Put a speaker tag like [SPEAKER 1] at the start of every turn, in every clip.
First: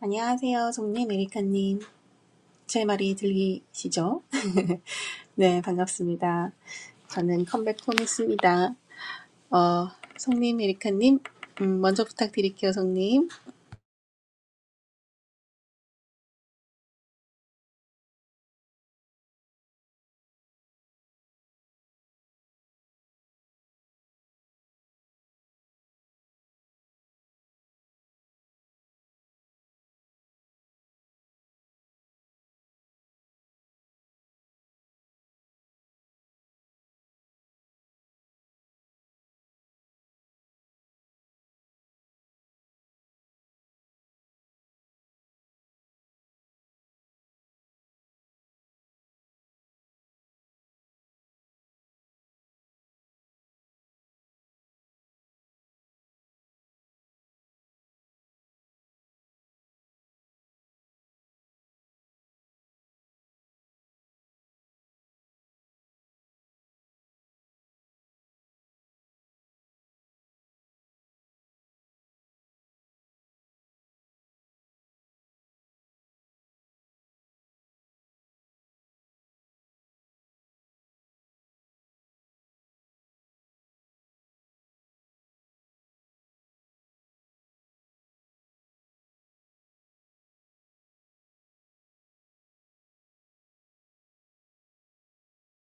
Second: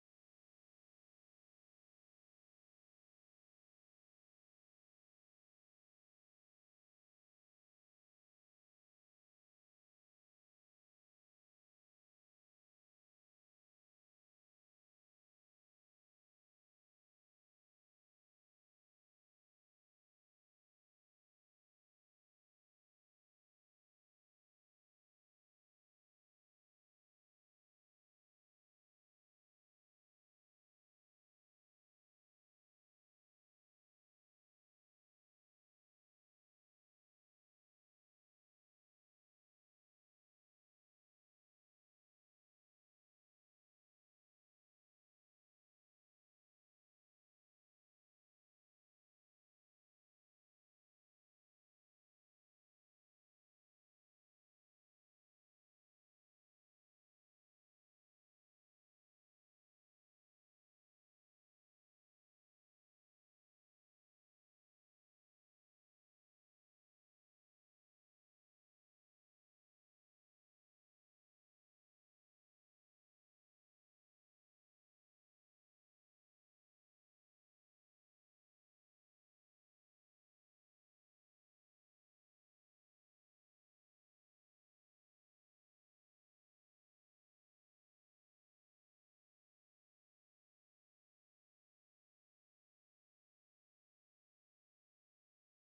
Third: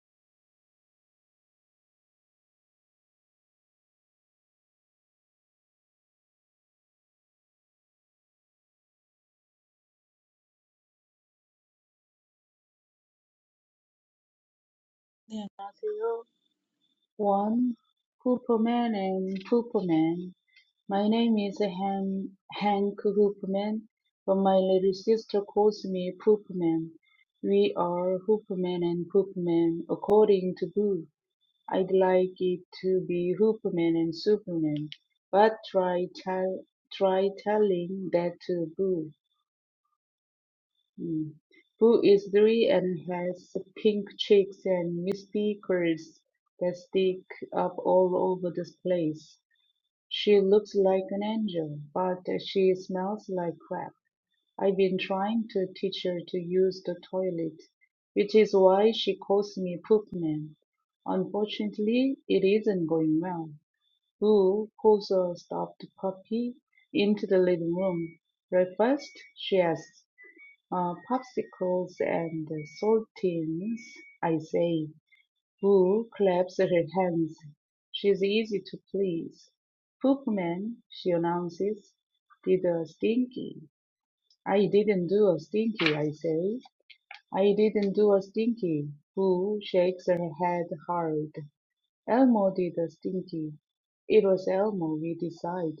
[SPEAKER 1] 안녕하세요, 송님, 에리카님. 제 말이 들리시죠? 네, 반갑습니다. 저는 컴백 톰입니다. 어, 송님, 에리카님, 음, 먼저 부탁드릴게요, 송님.
[SPEAKER 2] 네, 안녕하세요. 원, 후프맨 and 후프맨. My name is Han, Hank Hoopman, but my little sister calls me Poopman. We are Hoopman and Poopman according to Boo. I'd like it to be Hoopman and Superman, but try tell, try telling that to Boo. Mm. Boo is three and has pink cheeks and misty curls that stick up all over the place. She looks like an angel, but she smells like crap. I've been trying to teach her to use the toilet, which is why she calls me Poop Man. Unfortunately, it isn't going well. Boo pulls a stuffed puppy into the living room. Breakfast? she asks uh, popsicles and saltines, I say. Boo claps her hands. She's easy to please. Poop man, she announces, did a stinky. I didn't do a stinky, I say. I didn't do a stinky. Boo shakes her head hard. Elmo did a stinky. It was Elmo, we decide.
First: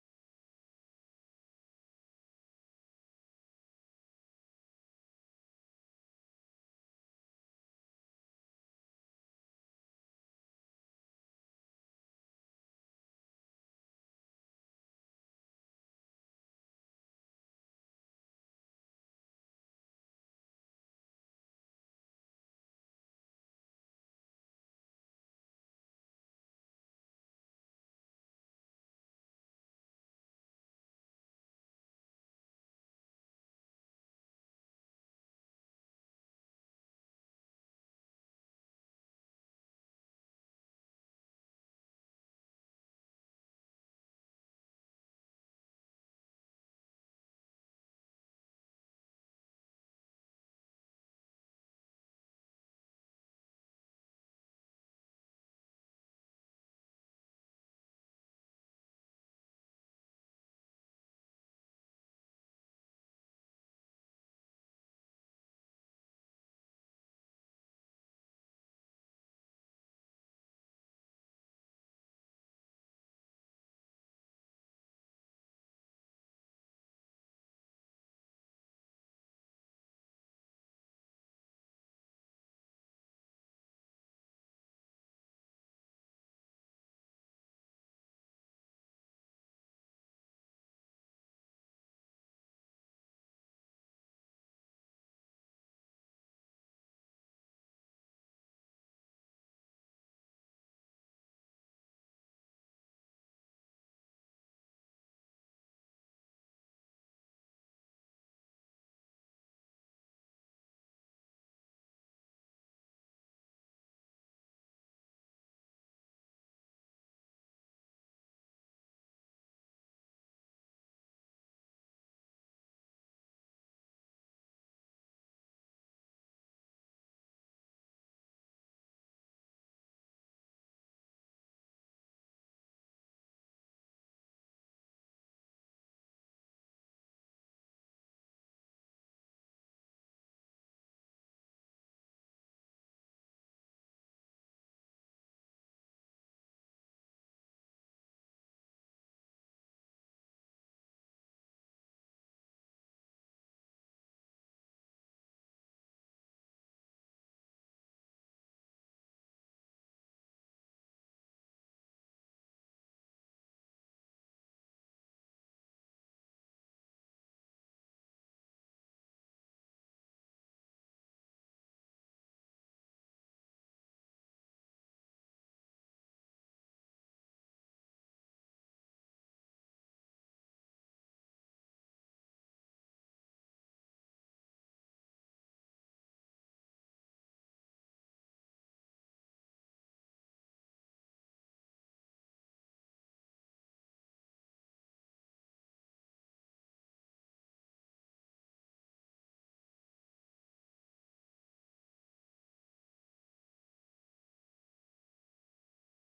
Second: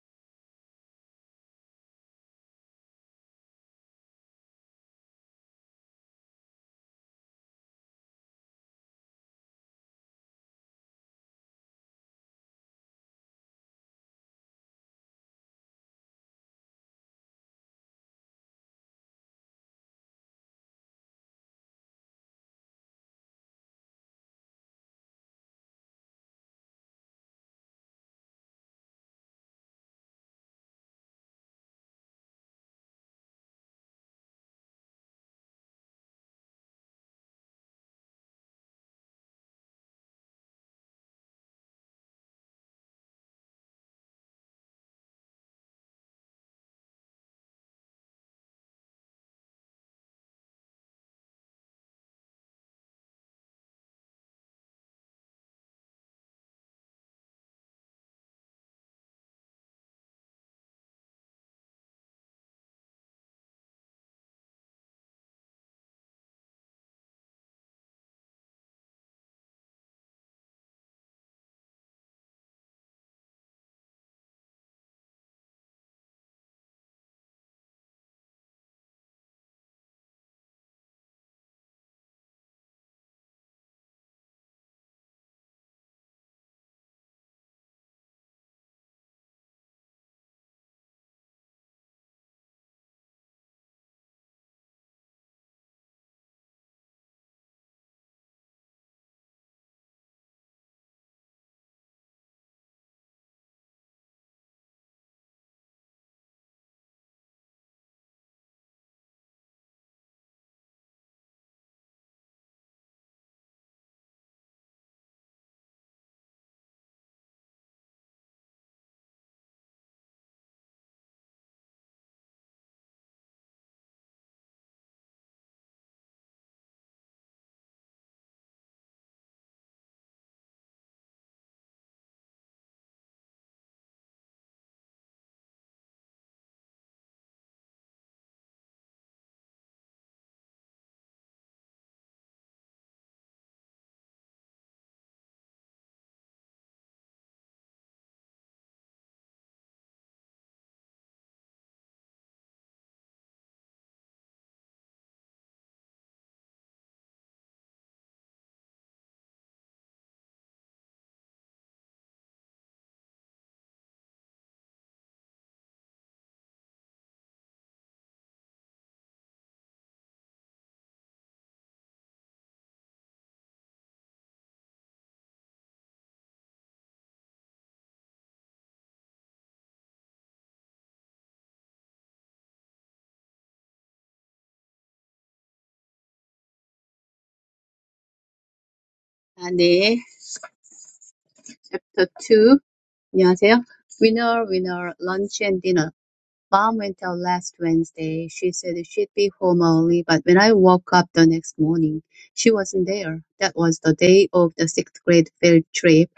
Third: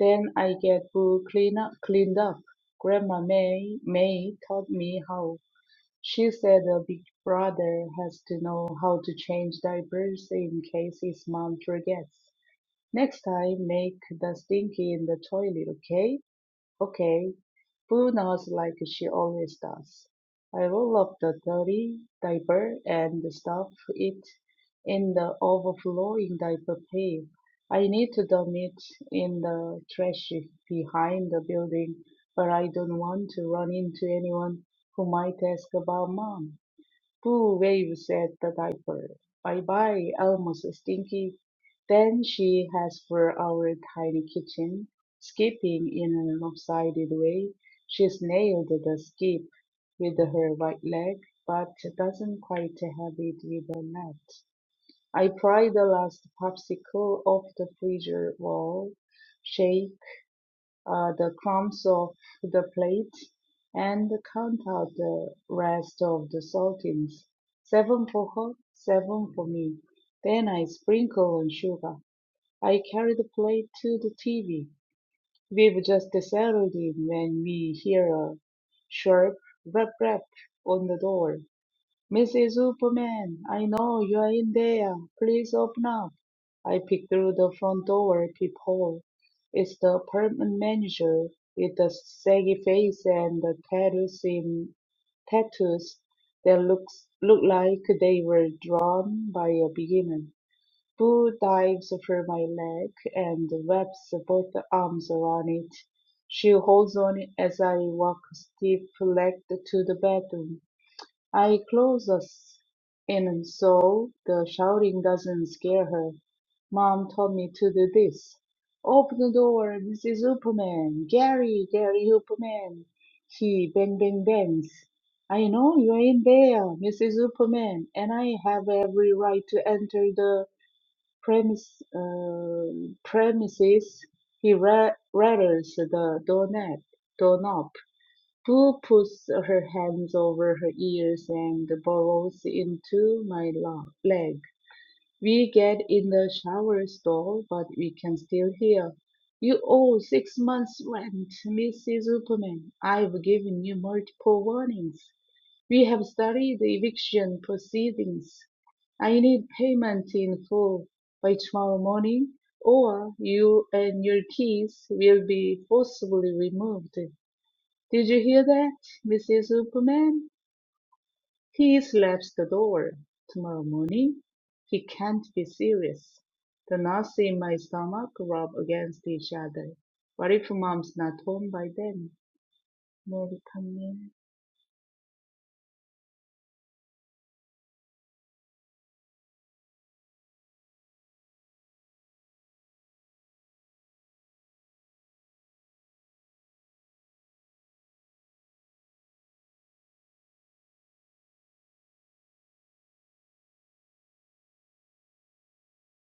[SPEAKER 2] Then I get Boo clean up, cleaned up. Grandma May, May taught me how. She said a big brother has to know how to change diapers in case his mom forgets. Next time, make the stinky in the toilet, okay? Okay. Poona's like she always does. I roll up the dirty diaper and stuff it in the overflowing diaper pail. I need to dump it in the trash behind the building, but I don't want to run into anyone who might ask about mom. Two waves at the diaper. Bye bye, almost stinky. Then she heads for our tiny kitchen, skipping in an lopsided way. She's nailed the skip with her right leg, but doesn't quite have it with the left. I pry the last popsicle off the freezer wall, shake uh, the crumbs off the plate and count out the rest of the saltines. Seven for her, seven for me. Then I sprinkle on sugar. I carry the plate to the TV. We've just settled in when we hear a sharp rap rap on the door. Mrs. Superman, I know you're in there. Please open up. I peek through the front door peephole. It's the apartment manager with the saggy face and the tattoos in tattoos that looks look like they were drawn by a beginner. Boo dives for my leg and wraps both arms around it. She holds on as I walk stiff-legged to the bedroom. I close us in so the shouting doesn't scare her. Mom told me to do this. Open the door, this is Superman. Gary, Gary Superman. He bang bang bangs. I know you're in there, Mrs. Superman, and I have every right to enter the premise, uh, premises. He ra- rattles the doorknob. doorknob. Prue puts her hands over her ears and burrows into my lo- leg. We get in the shower stall, but we can still hear. You owe six months' rent, Mrs. Superman. I've given you multiple warnings. We have studied the eviction proceedings. I need payment in full by tomorrow morning, or you and your keys will be forcibly removed. Did you hear that, Mrs. Superman? He slaps the door. Tomorrow morning? He can't be serious. The knots in my stomach rub against each other. What if mom's not home by then? 모르겠네.
[SPEAKER 3] 아, 네. Chapter 2. 안녕하세요. Winner, winner, lunch and dinner. Mom went out last Wednesday. She said she'd be home early, but when I woke up the next morning, she wasn't there. That was the day of the sixth grade field trip.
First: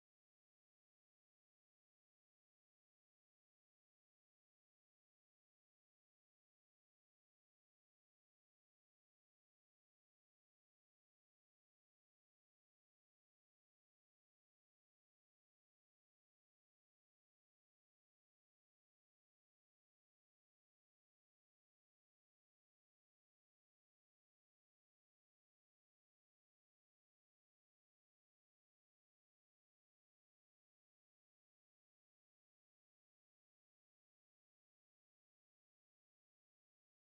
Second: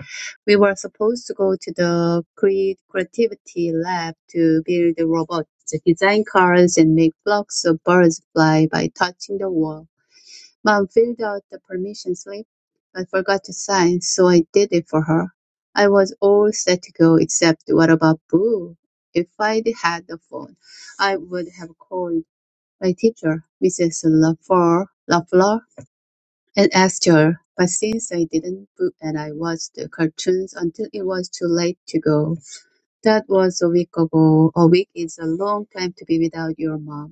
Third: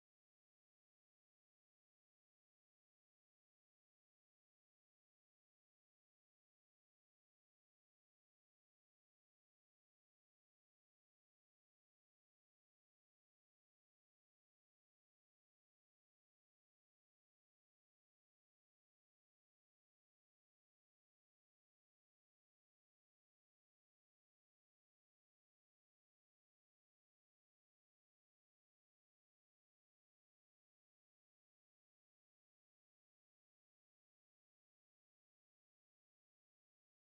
[SPEAKER 3] We were supposed to go to the cre- creativity lab to build robots, design cars, and make flocks of birds fly by touching the wall. Mom filled out the permission slip, but forgot to sign, so I did it for her. I was all set to go, except what about Boo? If I'd had the phone, I would have called my teacher, Mrs. LaFleur, LaFleur, and asked her. But since I didn't, Boo and I watched the cartoons until it was too late to go. That was a week ago. A week is a long time to be without your mom.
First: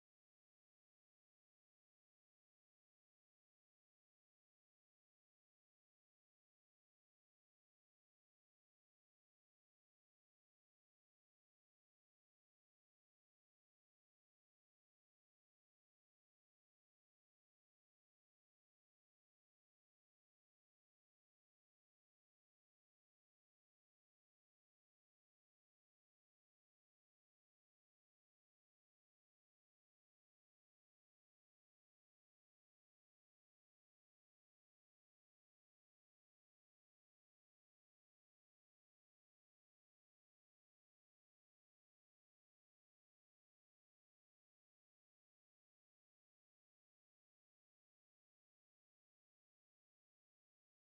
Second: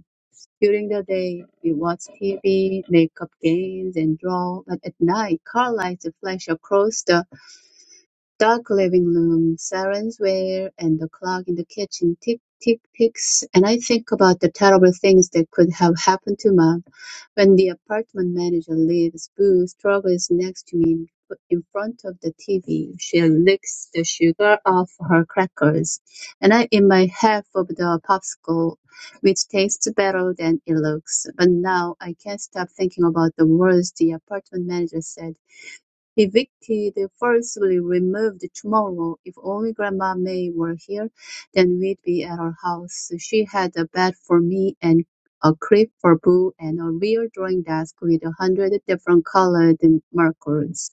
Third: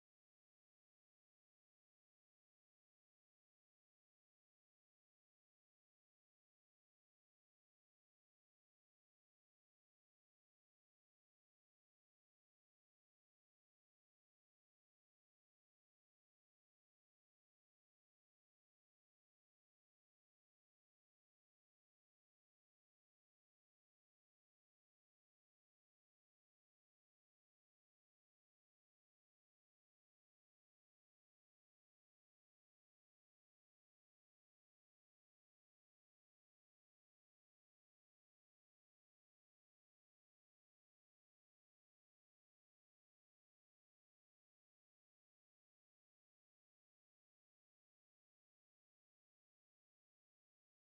[SPEAKER 3] During the day, we watch TV, make up games, and draw, but at night, car lights flash across the Dark living room, sirens wail, and the clock in the kitchen tick, tick, ticks, and I think about the terrible things that could have happened to Mom. When the apartment manager leaves, Boo struggles next to me in in front of the TV. She licks the sugar off her crackers, and I eat my half of the popsicle, which tastes better than it looks. But now I can't stop thinking about the words the apartment manager said Evicted, forcibly removed Tomorrow, if only Grandma May were here, then we'd be at our house. She had a bed for me and a crib for Boo and a real drawing desk with a hundred different colored markers.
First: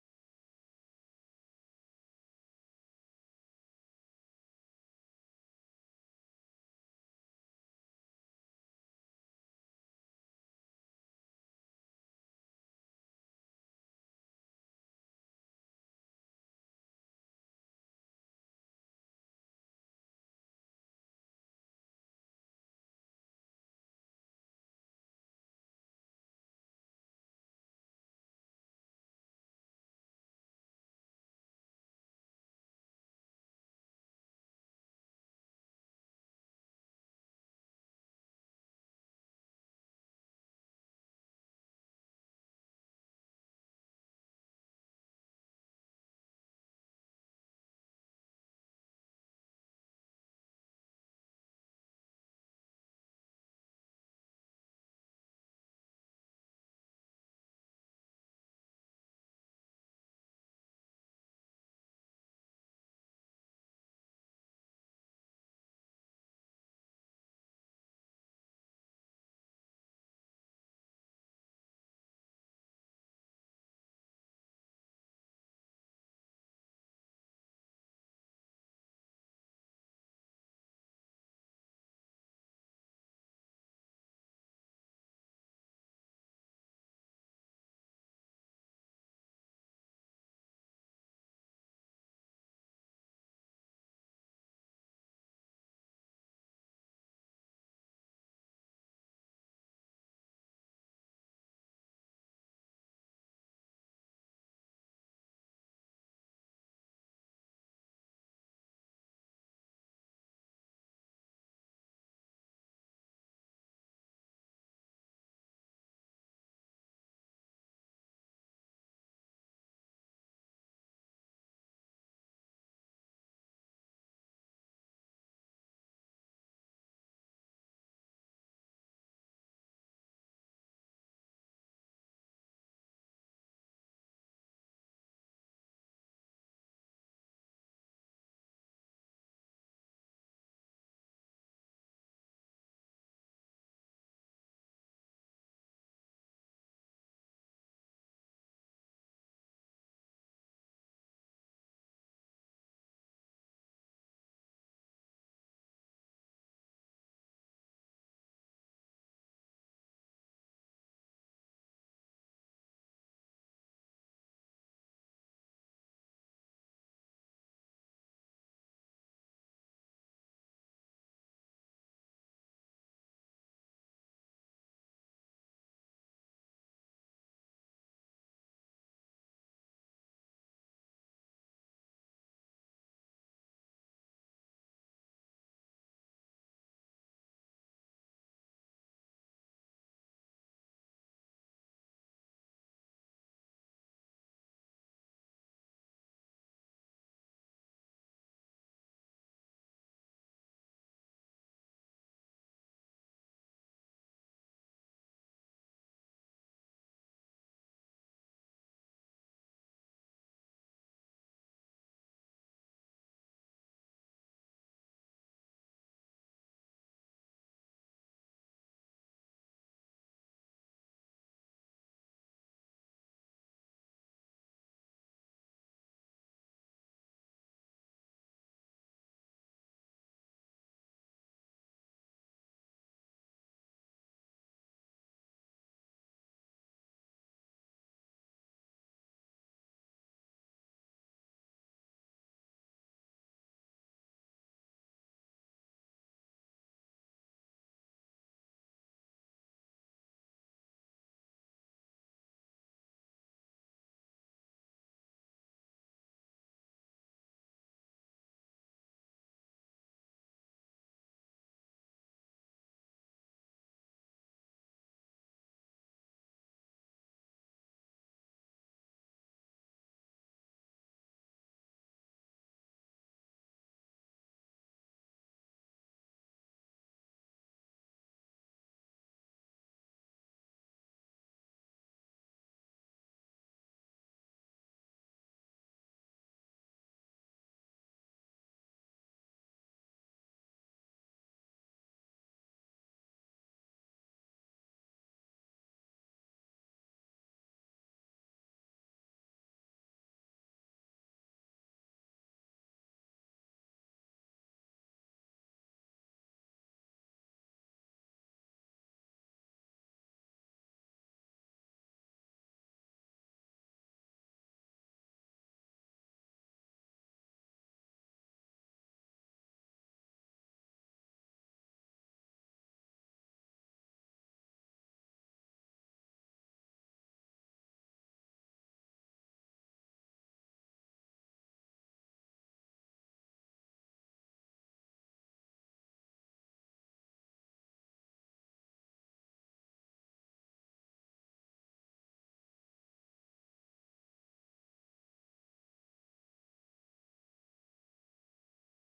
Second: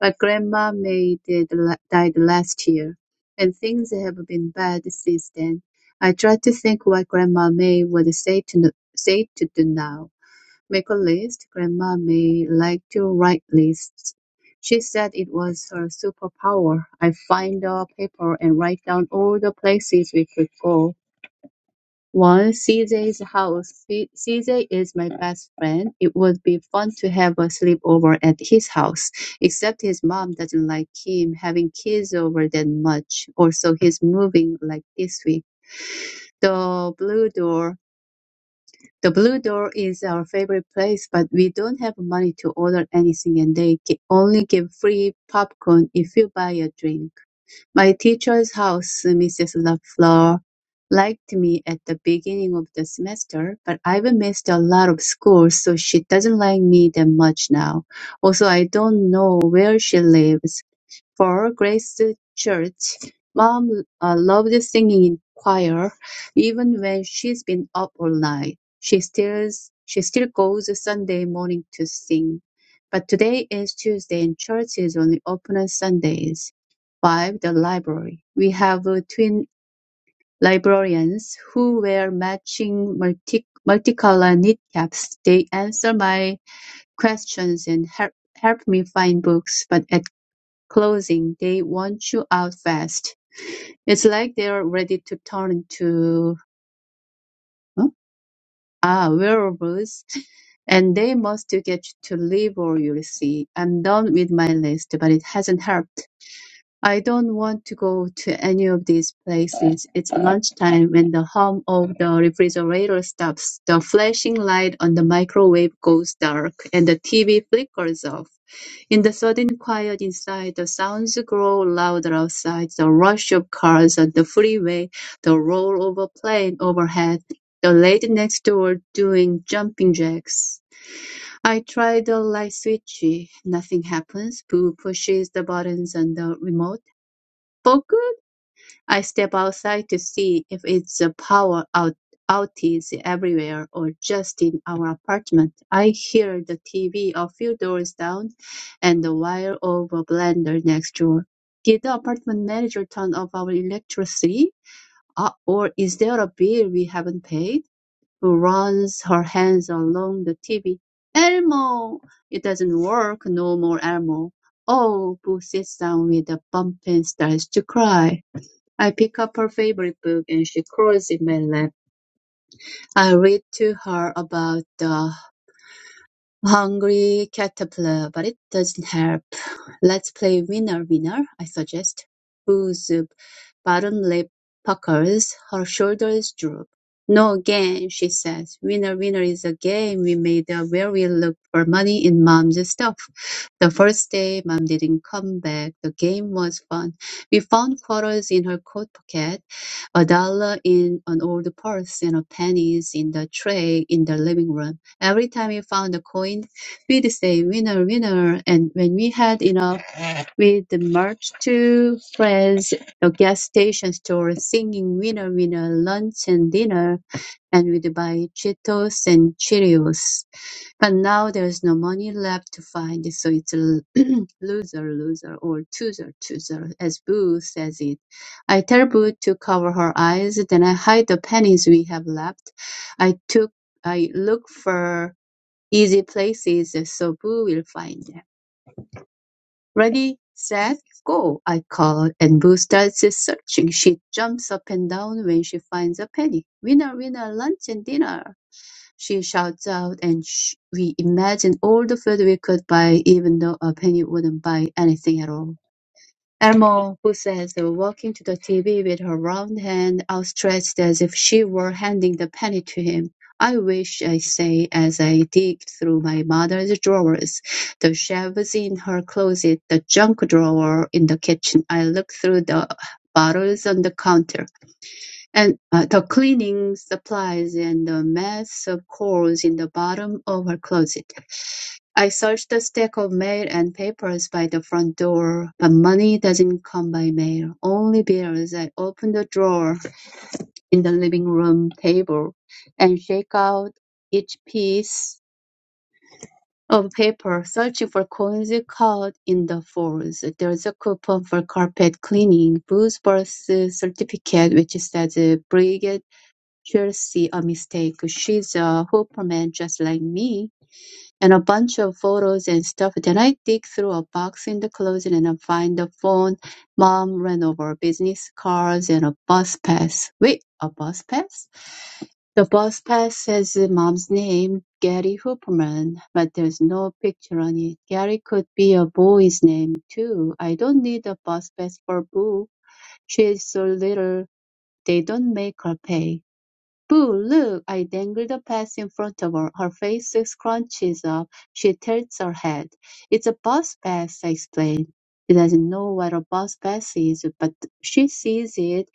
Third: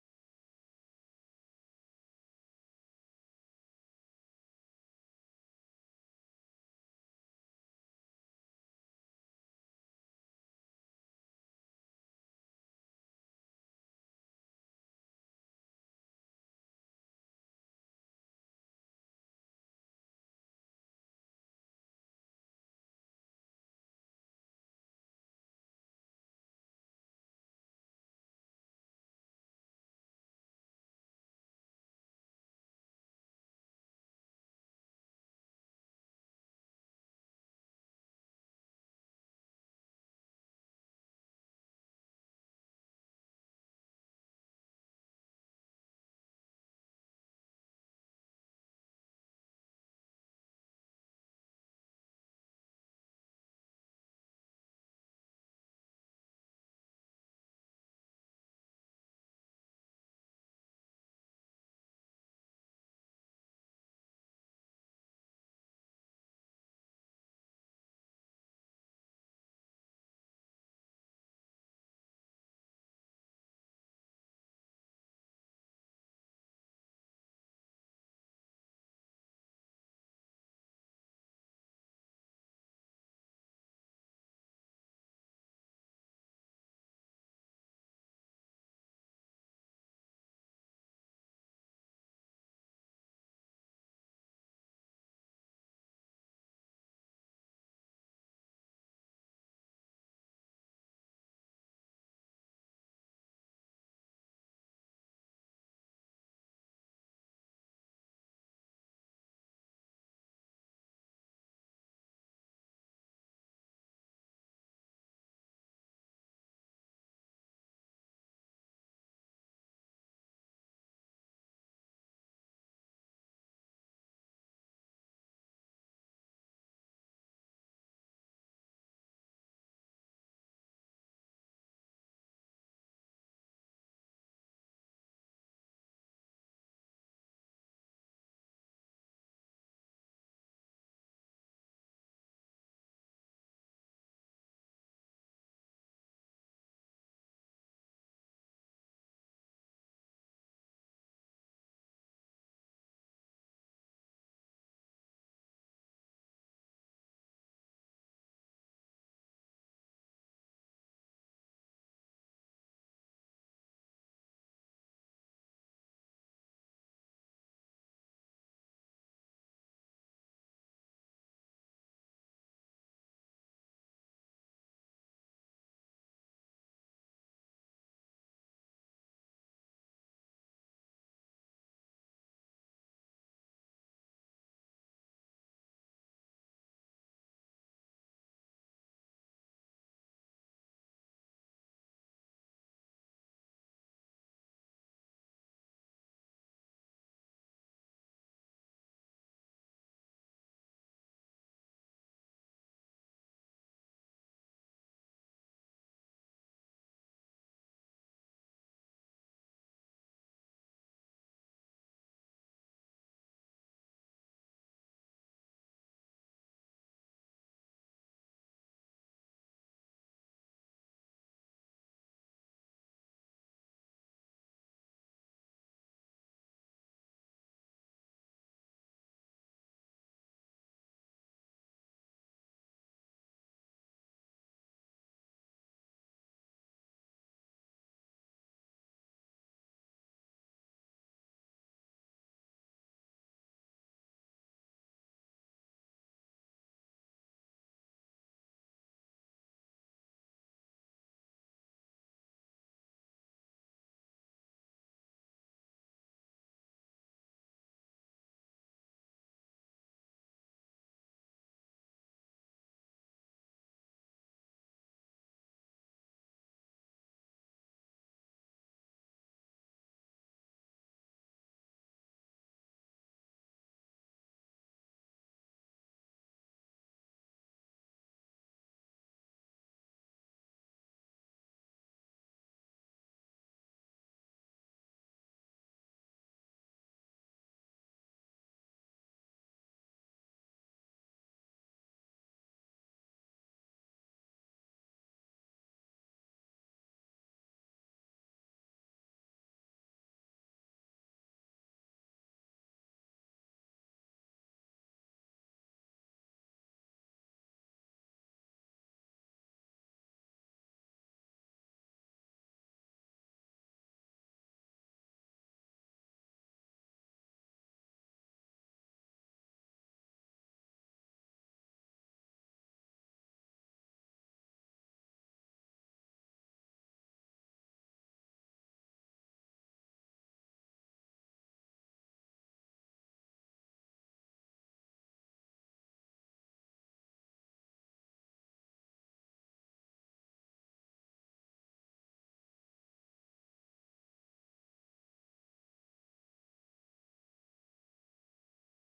[SPEAKER 3] But Grandma May did, la- died last year, and things have been bad since then. I try to think what Grandma May would say to, say to do now. Make a list. Grandma may like to write lists. She said it was her superpower. I find a paper and write down all the places we could go. One, C J's house. C- CJ is my best friend. It would be fun to have a sleepover at his house, except his mom doesn't like him having kids over that much. Also, he's moving like this week. The blue door. The Blue Door is our favorite place, but we don't have money to order anything and they gi- only give free popcorn if you buy a drink. My teacher's house, Mrs. LaFleur, liked me at the beginning of the semester, but I've missed a lot of school, so she doesn't like me that much now. Also, I don't know where she lives. For Grace Church, Mom uh, loved singing in choir. Even when she's been up all night, she still she still goes Sunday morning to sing. But today is Tuesday and church is only open on Sundays. Five, the library. We have uh, twin librarians who wear matching multi- multicolor knit caps. They answer my questions and help help me find books, but at clothing. They want you out fast. It's like they're ready to turn to huh? ah wearables, and they must get to live or you'll see. I'm done with my list, but it hasn't helped. I don't want to go to any of these places. It's lunchtime when the hum of the refrigerator stops, the flashing light on the microwave goes dark, and the TV flickers off. In the sudden quiet inside, the sounds grow louder outside, the rush of cars on the freeway, the roar of a plane overhead, the lady next door doing jumping jacks. I try the light switch. Nothing happens. Boo pushes the buttons on the remote. Focus! I step outside to see if it's a power out outage everywhere or just in our apartment. I hear the TV a few doors down and the wire of a blender next door. Did the apartment manager turn off our electricity? Uh, or is there a bill we haven't paid? Who runs her hands along the TV? Elmo! It doesn't work. No more Elmo. Oh, Boo sits down with a bump and starts to cry. I pick up her favorite book and she crawls in my lap. I read to her about the Hungry caterpillar, but it doesn't help. Let's play winner winner, I suggest. Boo's bottom lip puckers, her shoulders droop. No game, she says. Winner winner is a game we made up where we look for money in mom's stuff. The first day mom didn't come back. The game was fun. We found quarters in her coat pocket, a dollar in an old purse, and a pennies in the tray in the living room. Every time we found a coin, we'd say, winner, winner. And when we had enough, we'd march to friends, the gas station store, singing winner, winner, lunch and dinner. And we'd buy Cheetos and Cheerios. But now there's no money left to find, so it's a loser, loser, or chooser, chooser, as Boo says it. I tell Boo to cover her eyes, then I hide the pennies we have left. I took I look for Easy places, so Boo will find them. Ready, set, go, I call, and Boo starts searching. She jumps up and down when she finds a penny. Winner, winner, lunch and dinner, she shouts out, and sh- we imagine all the food we could buy, even though a penny wouldn't buy anything at all. Elmo, who says, "Uh, walking to the TV with her round hand outstretched as if she were handing the penny to him. I wish, I say, as I dig through my mother's drawers, the shelves in her closet, the junk drawer in the kitchen. I look through the bottles on the counter and uh, the cleaning supplies and the mess of coals in the bottom of her closet. I search the stack of mail and papers by the front door, but money doesn't come by mail, only bills. I open the drawer in the living room table and shake out each piece of paper, searching for coins caught in the folds. There's a coupon for carpet cleaning, Bruce birth certificate, which says Brigid Chelsea, a mistake. She's a hooperman just like me and a bunch of photos and stuff. Then I dig through a box in the closet and I find the phone mom ran over, business cards, and a bus pass. Wait, a bus pass? The bus pass says mom's name, Gary Hooperman, but there's no picture on it. Gary could be a boy's name too. I don't need a bus pass for Boo. She's so little. They don't make her pay. "Boo, look!" I dangle the pass in front of her. Her face scrunches up. She tilts her head. "It's a bus pass," I explain. She doesn't know what a bus pass is, but she sees it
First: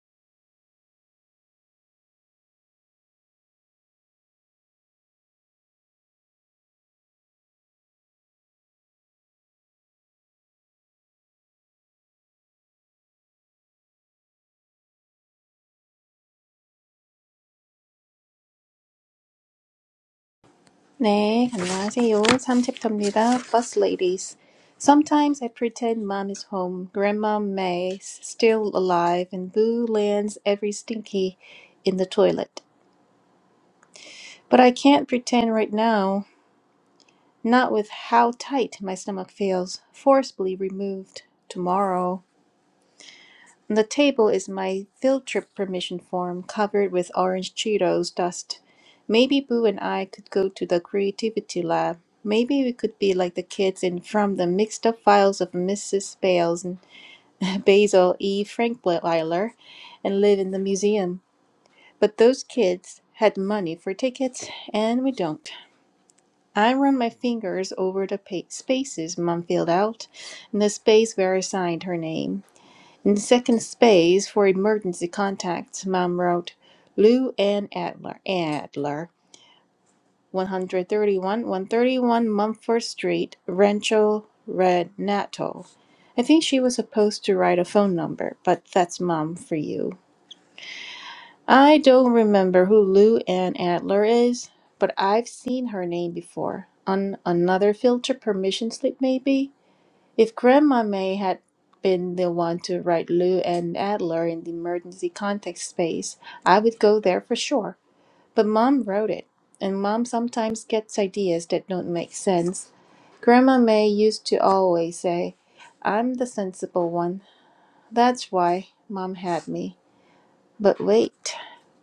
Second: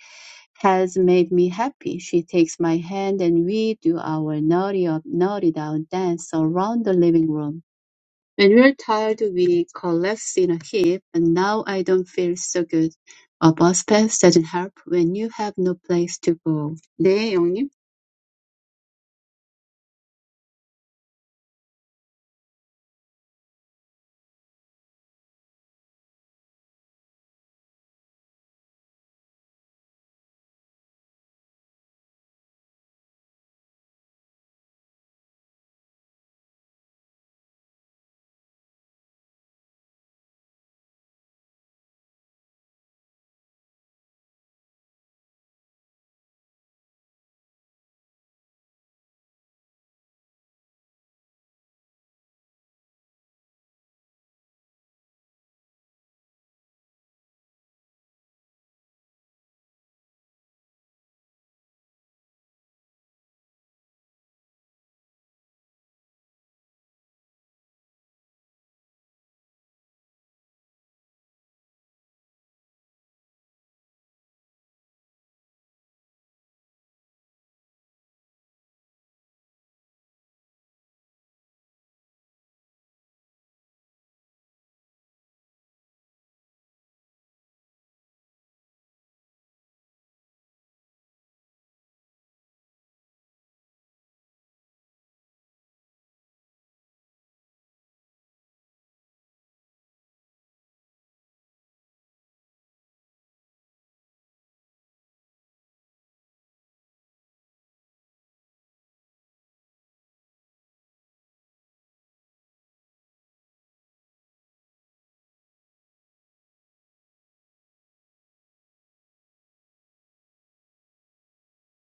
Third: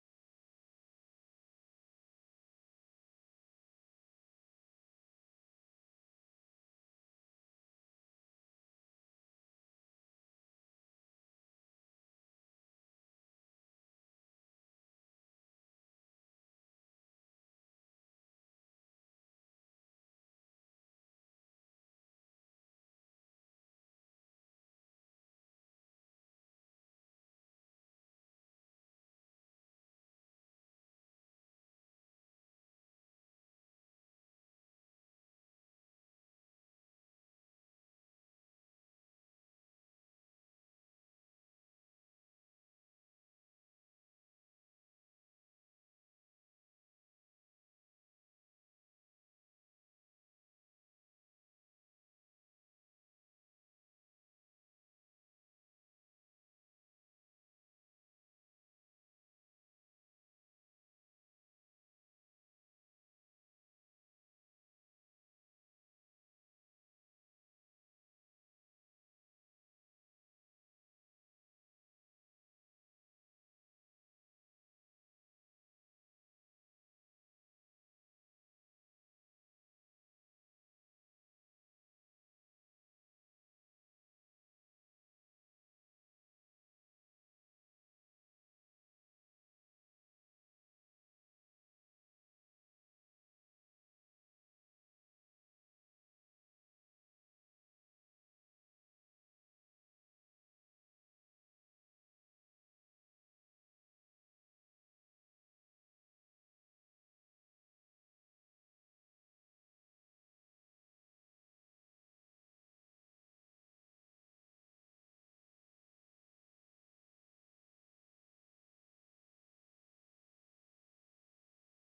[SPEAKER 3] has made me happy. She takes my hand and we do our naughty up, naughty down dance around the living room. When we're tired, we collapse in a heap, and now I don't feel so good. A bus pass doesn't help when you have no place to go. 네, 영님.
[SPEAKER 1] 네, 안녕하세요. 3챕터입니다. Bus Ladies. Sometimes I pretend mom is home. Grandma May's still alive and Boo lands every stinky in the toilet. But I can't pretend right now. not with how tight my stomach feels, forcibly removed tomorrow. On the table is my field trip permission form covered with orange Cheetos dust. Maybe Boo and I could go to the creativity lab. Maybe we could be like the kids in From the Mixed Up Files of Mrs. Bales and Basil E. Frankweiler and live in the museum. But those kids had money for tickets, and we don't. I run my fingers over the pa- spaces Mum filled out and the space where I signed her name. In the second space for emergency contacts, Mum wrote Lou Ann Adler, Adler, 131 131 Mumford Street, Rancho Renato. I think she was supposed to write a phone number, but that's Mum for you. I don't remember who Lou Ann Adler is, but I've seen her name before. On another filter permission slip, maybe? If Grandma May had been the one to write Lou Ann Adler in the emergency contact space, I would go there for sure. But Mom wrote it, and Mom sometimes gets ideas that don't make sense. Grandma May used to always say, I'm the sensible one. That's why Mom had me. But wait.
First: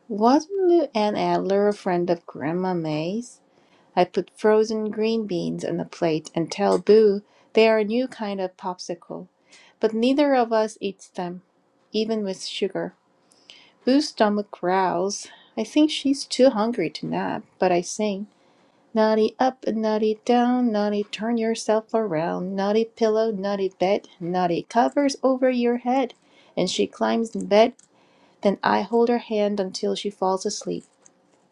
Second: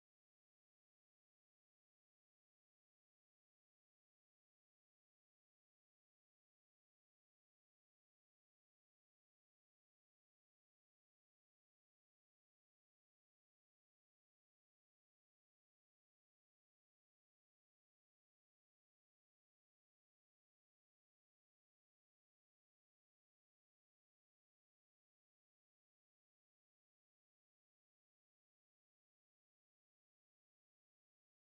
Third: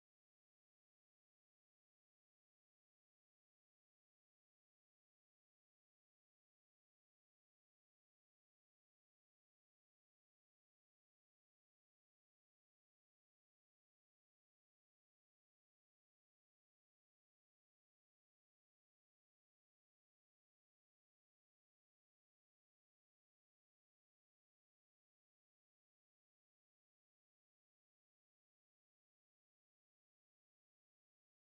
[SPEAKER 1] Wasn't Lou Ann Adler a friend of Grandma May's? I put frozen green beans on a plate and tell Boo they are a new kind of popsicle, but neither of us eats them, even with sugar. Boo's stomach growls. I think she's too hungry to nap, but I sing. Naughty up and naughty down, naughty turn yourself around, naughty pillow, naughty bed, naughty covers over your head. And she climbs in bed, then I hold her hand until she falls asleep.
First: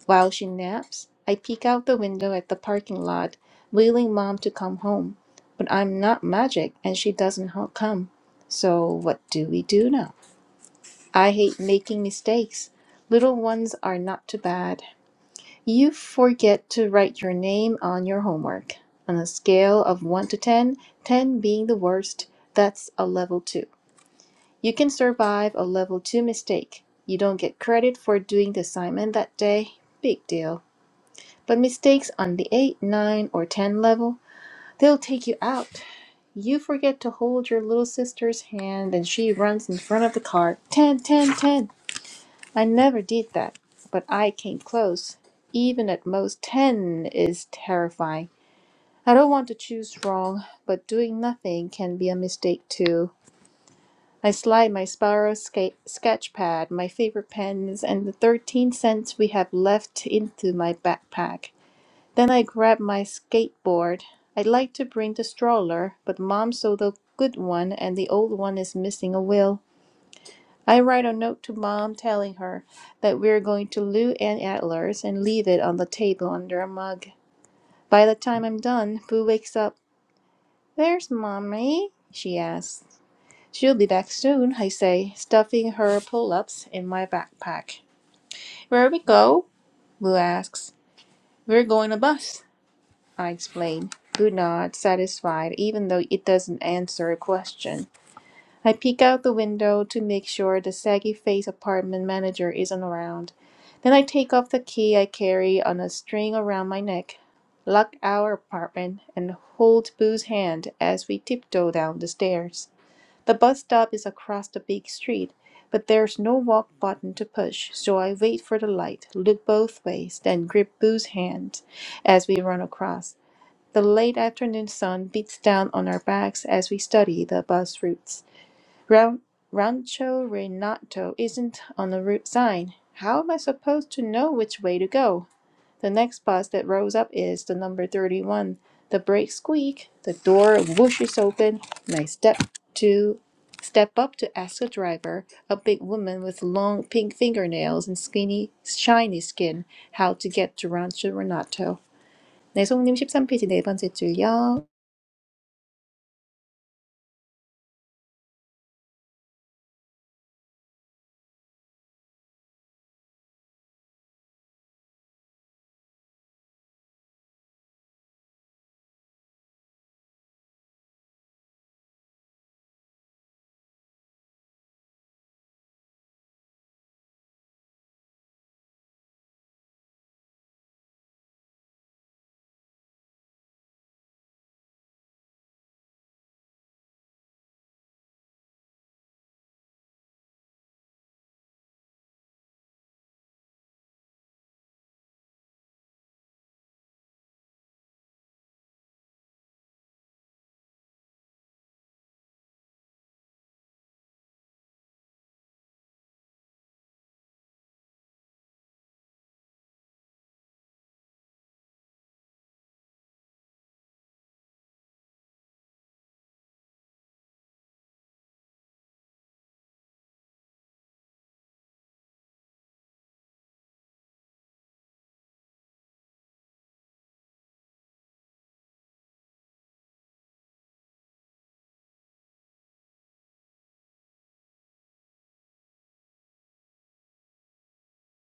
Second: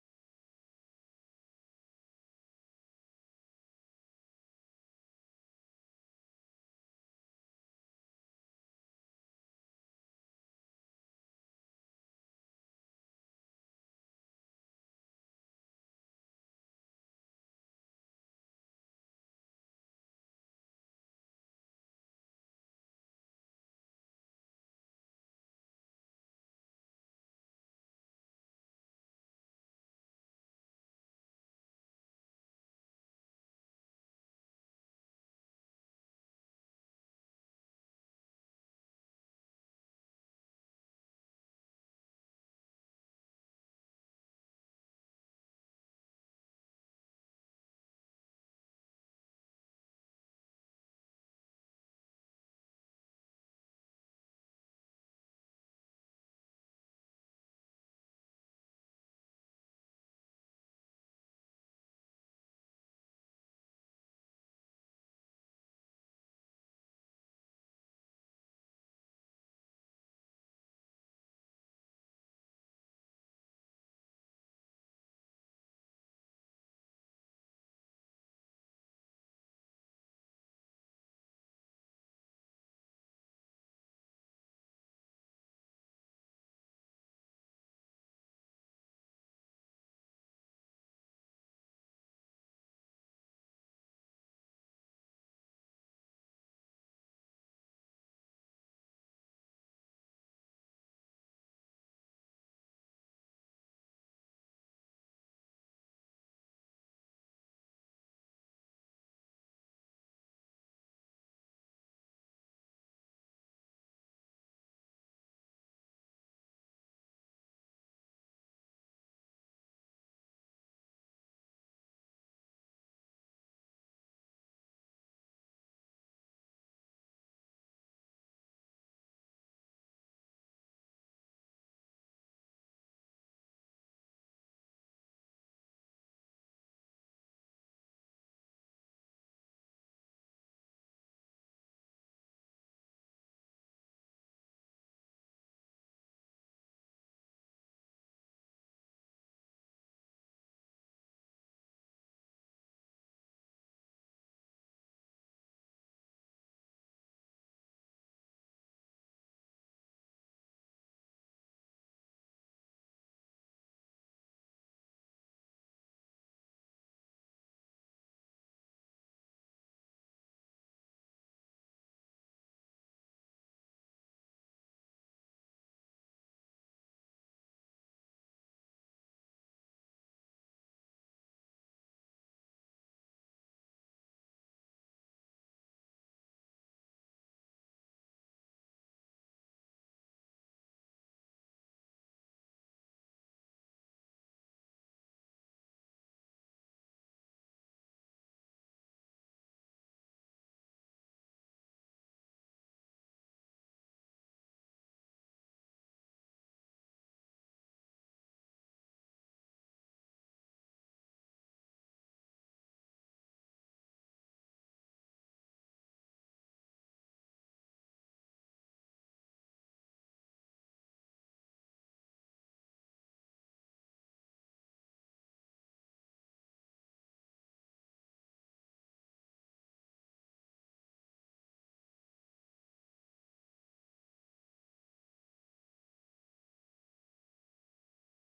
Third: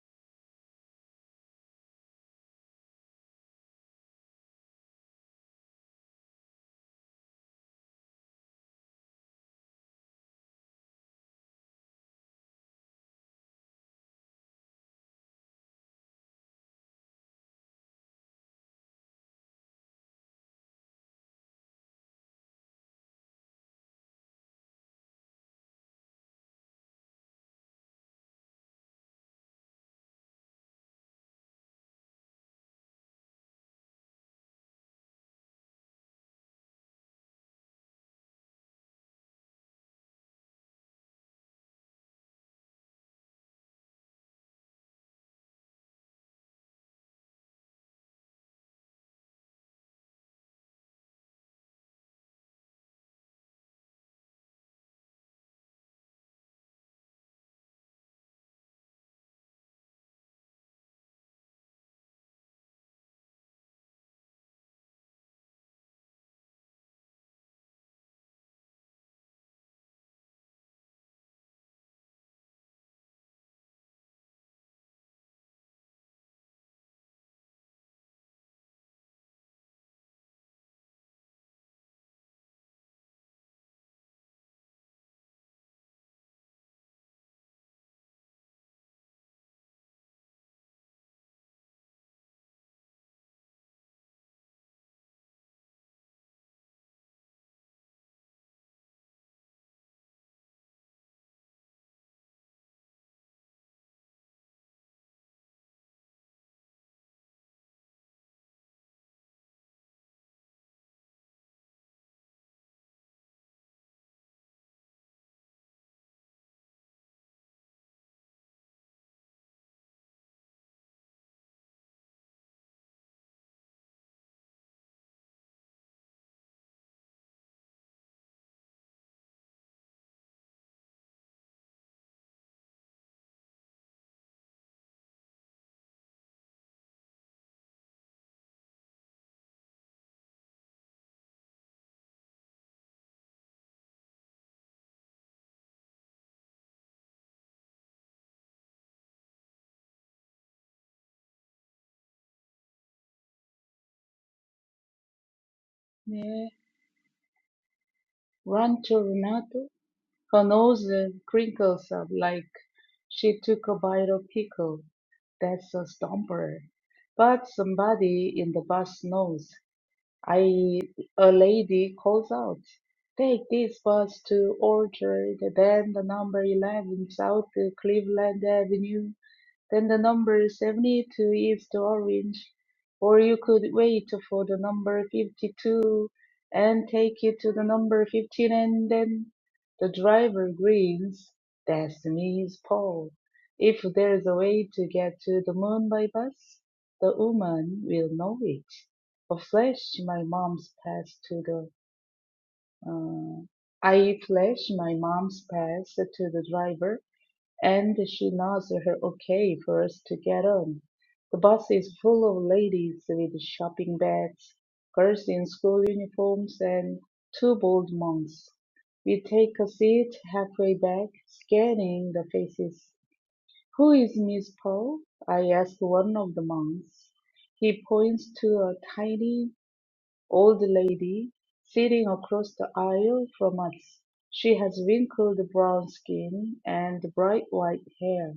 [SPEAKER 1] While she naps, I peek out the window at the parking lot, wailing mom to come home. But I'm not magic and she doesn't ho- come. So what do we do now? I hate making mistakes. Little ones are not too bad. You forget to write your name on your homework. On a scale of 1 to 10, 10 being the worst, that's a level 2. You can survive a level 2 mistake. You don't get credit for doing the assignment that day. Big deal. But mistakes on the 8, 9, or 10 level, they'll take you out. You forget to hold your little sister's hand and she runs in front of the car. 10, 10, 10. I never did that, but I came close. Even at most 10 is terrifying. I don't want to choose wrong, but doing nothing can be a mistake too. I slide my spiral sca- sketch pad, my favorite pens, and the 13 cents we have left into my backpack. Then I grabbed my skateboard. I'd like to bring the stroller, but mom sold a good one and the old one is missing a wheel. I write a note to mom telling her that we're going to Lou and Adler's and leave it on the table under a mug. By the time I'm done, Boo wakes up. Where's mommy? she asks. She'll be back soon, I say, stuffing her pull ups in my backpack. Where we go? Boo asks. We're going to bus. I explain, good nod, satisfied, even though it doesn't answer a question. I peek out the window to make sure the saggy faced apartment manager isn't around. Then I take off the key I carry on a string around my neck, lock our apartment, and hold Boo's hand as we tiptoe down the stairs. The bus stop is across the big street, but there's no walk button to push, so I wait for the light, look both ways, then grip Boo's hand as we run across. The late afternoon sun beats down on our backs as we study the bus routes. Ran- Rancho Renato isn't on the route sign. How am I supposed to know which way to go? The next bus that rolls up is the number 31. The brakes squeak, the door whooshes open, and I step to step up to ask the driver, a big woman with long pink fingernails and skinny, shiny skin, how to get to Rancho Renato. 네, 송님 13페이지 네 번째 줄요.
[SPEAKER 2] 네. Run to Renato. Her nose crinkles up like she took a bite of pickle. That's a stomper. But somebody in the bus knows. I a lady calls out, "Take this bus to Orchard, then the number eleven South Cleveland Avenue." Then the number 72 is the orange, or you could wait for the number 52 and take it to the number 15 and then the driver grins. Destiny's Paul. If there's a way to get to the moon by bus, the woman will know it. A flash my mom's pass to the, uh, I flash my mom's pass to the driver and she nods her okay for us to get on. The bus is full of ladies with shopping bags, girls in school uniforms, and two bald monks. We take a seat halfway back, scanning the faces. Who is Miss Pearl? I ask one of the monks. He points to a tiny old lady sitting across the aisle from us. She has wrinkled brown skin and bright white hair.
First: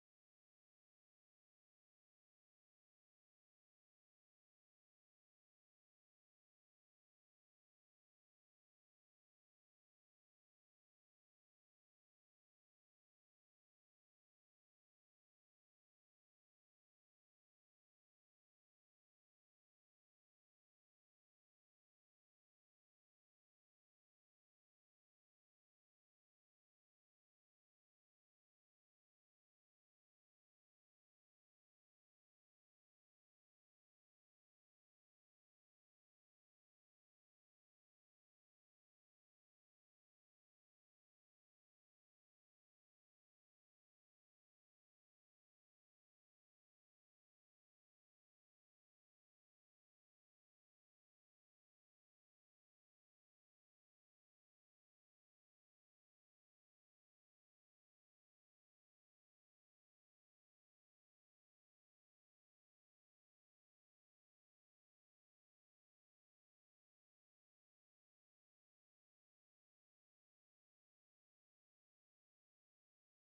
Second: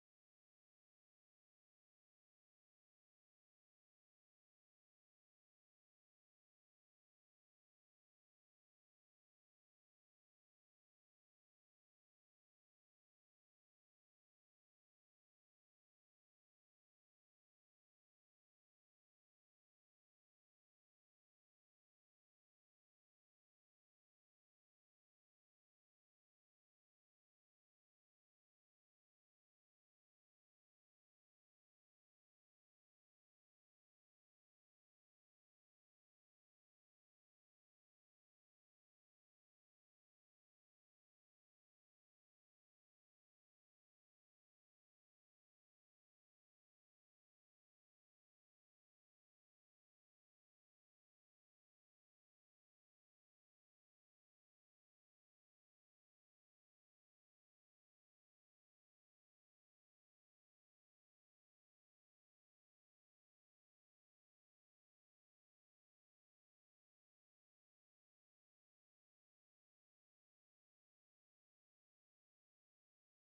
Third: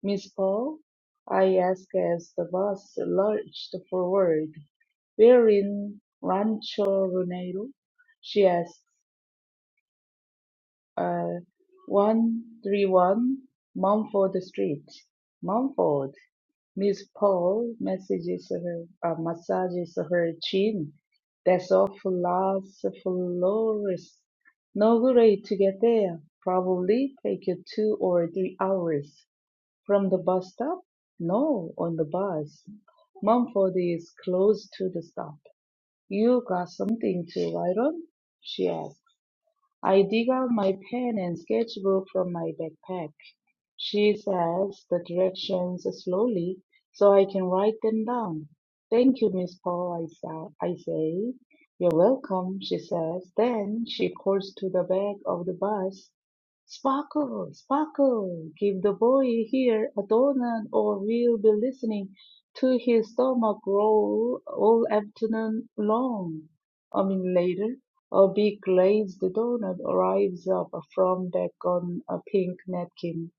[SPEAKER 2] "Miss Paul," I asked as the bus lurched forward, "we're in Rancho Redondo?" She asked. "Uh, 131 Mumford Street." "Mumford?" Miss Paul massages her, uh, massages her chin. "That's awful Las Flores. No great to get there. Probably take you two or three hours. From the bus stop? No, on the bus. Mumford is close to the stop. You got something to write on? she asked. I dig out my pen and sketchbook from my backpack. She says the directions slowly so I can write them down. Thank you, Miss Paul, I, sa- I say. You're welcome, she says. Then she pours to the back of the bus. Sparkle, sparkle, give the boy here a donut or we'll be listening to his stomach growl all afternoon long. I mean later. A big glazed donut arrives up from back on a pink napkin.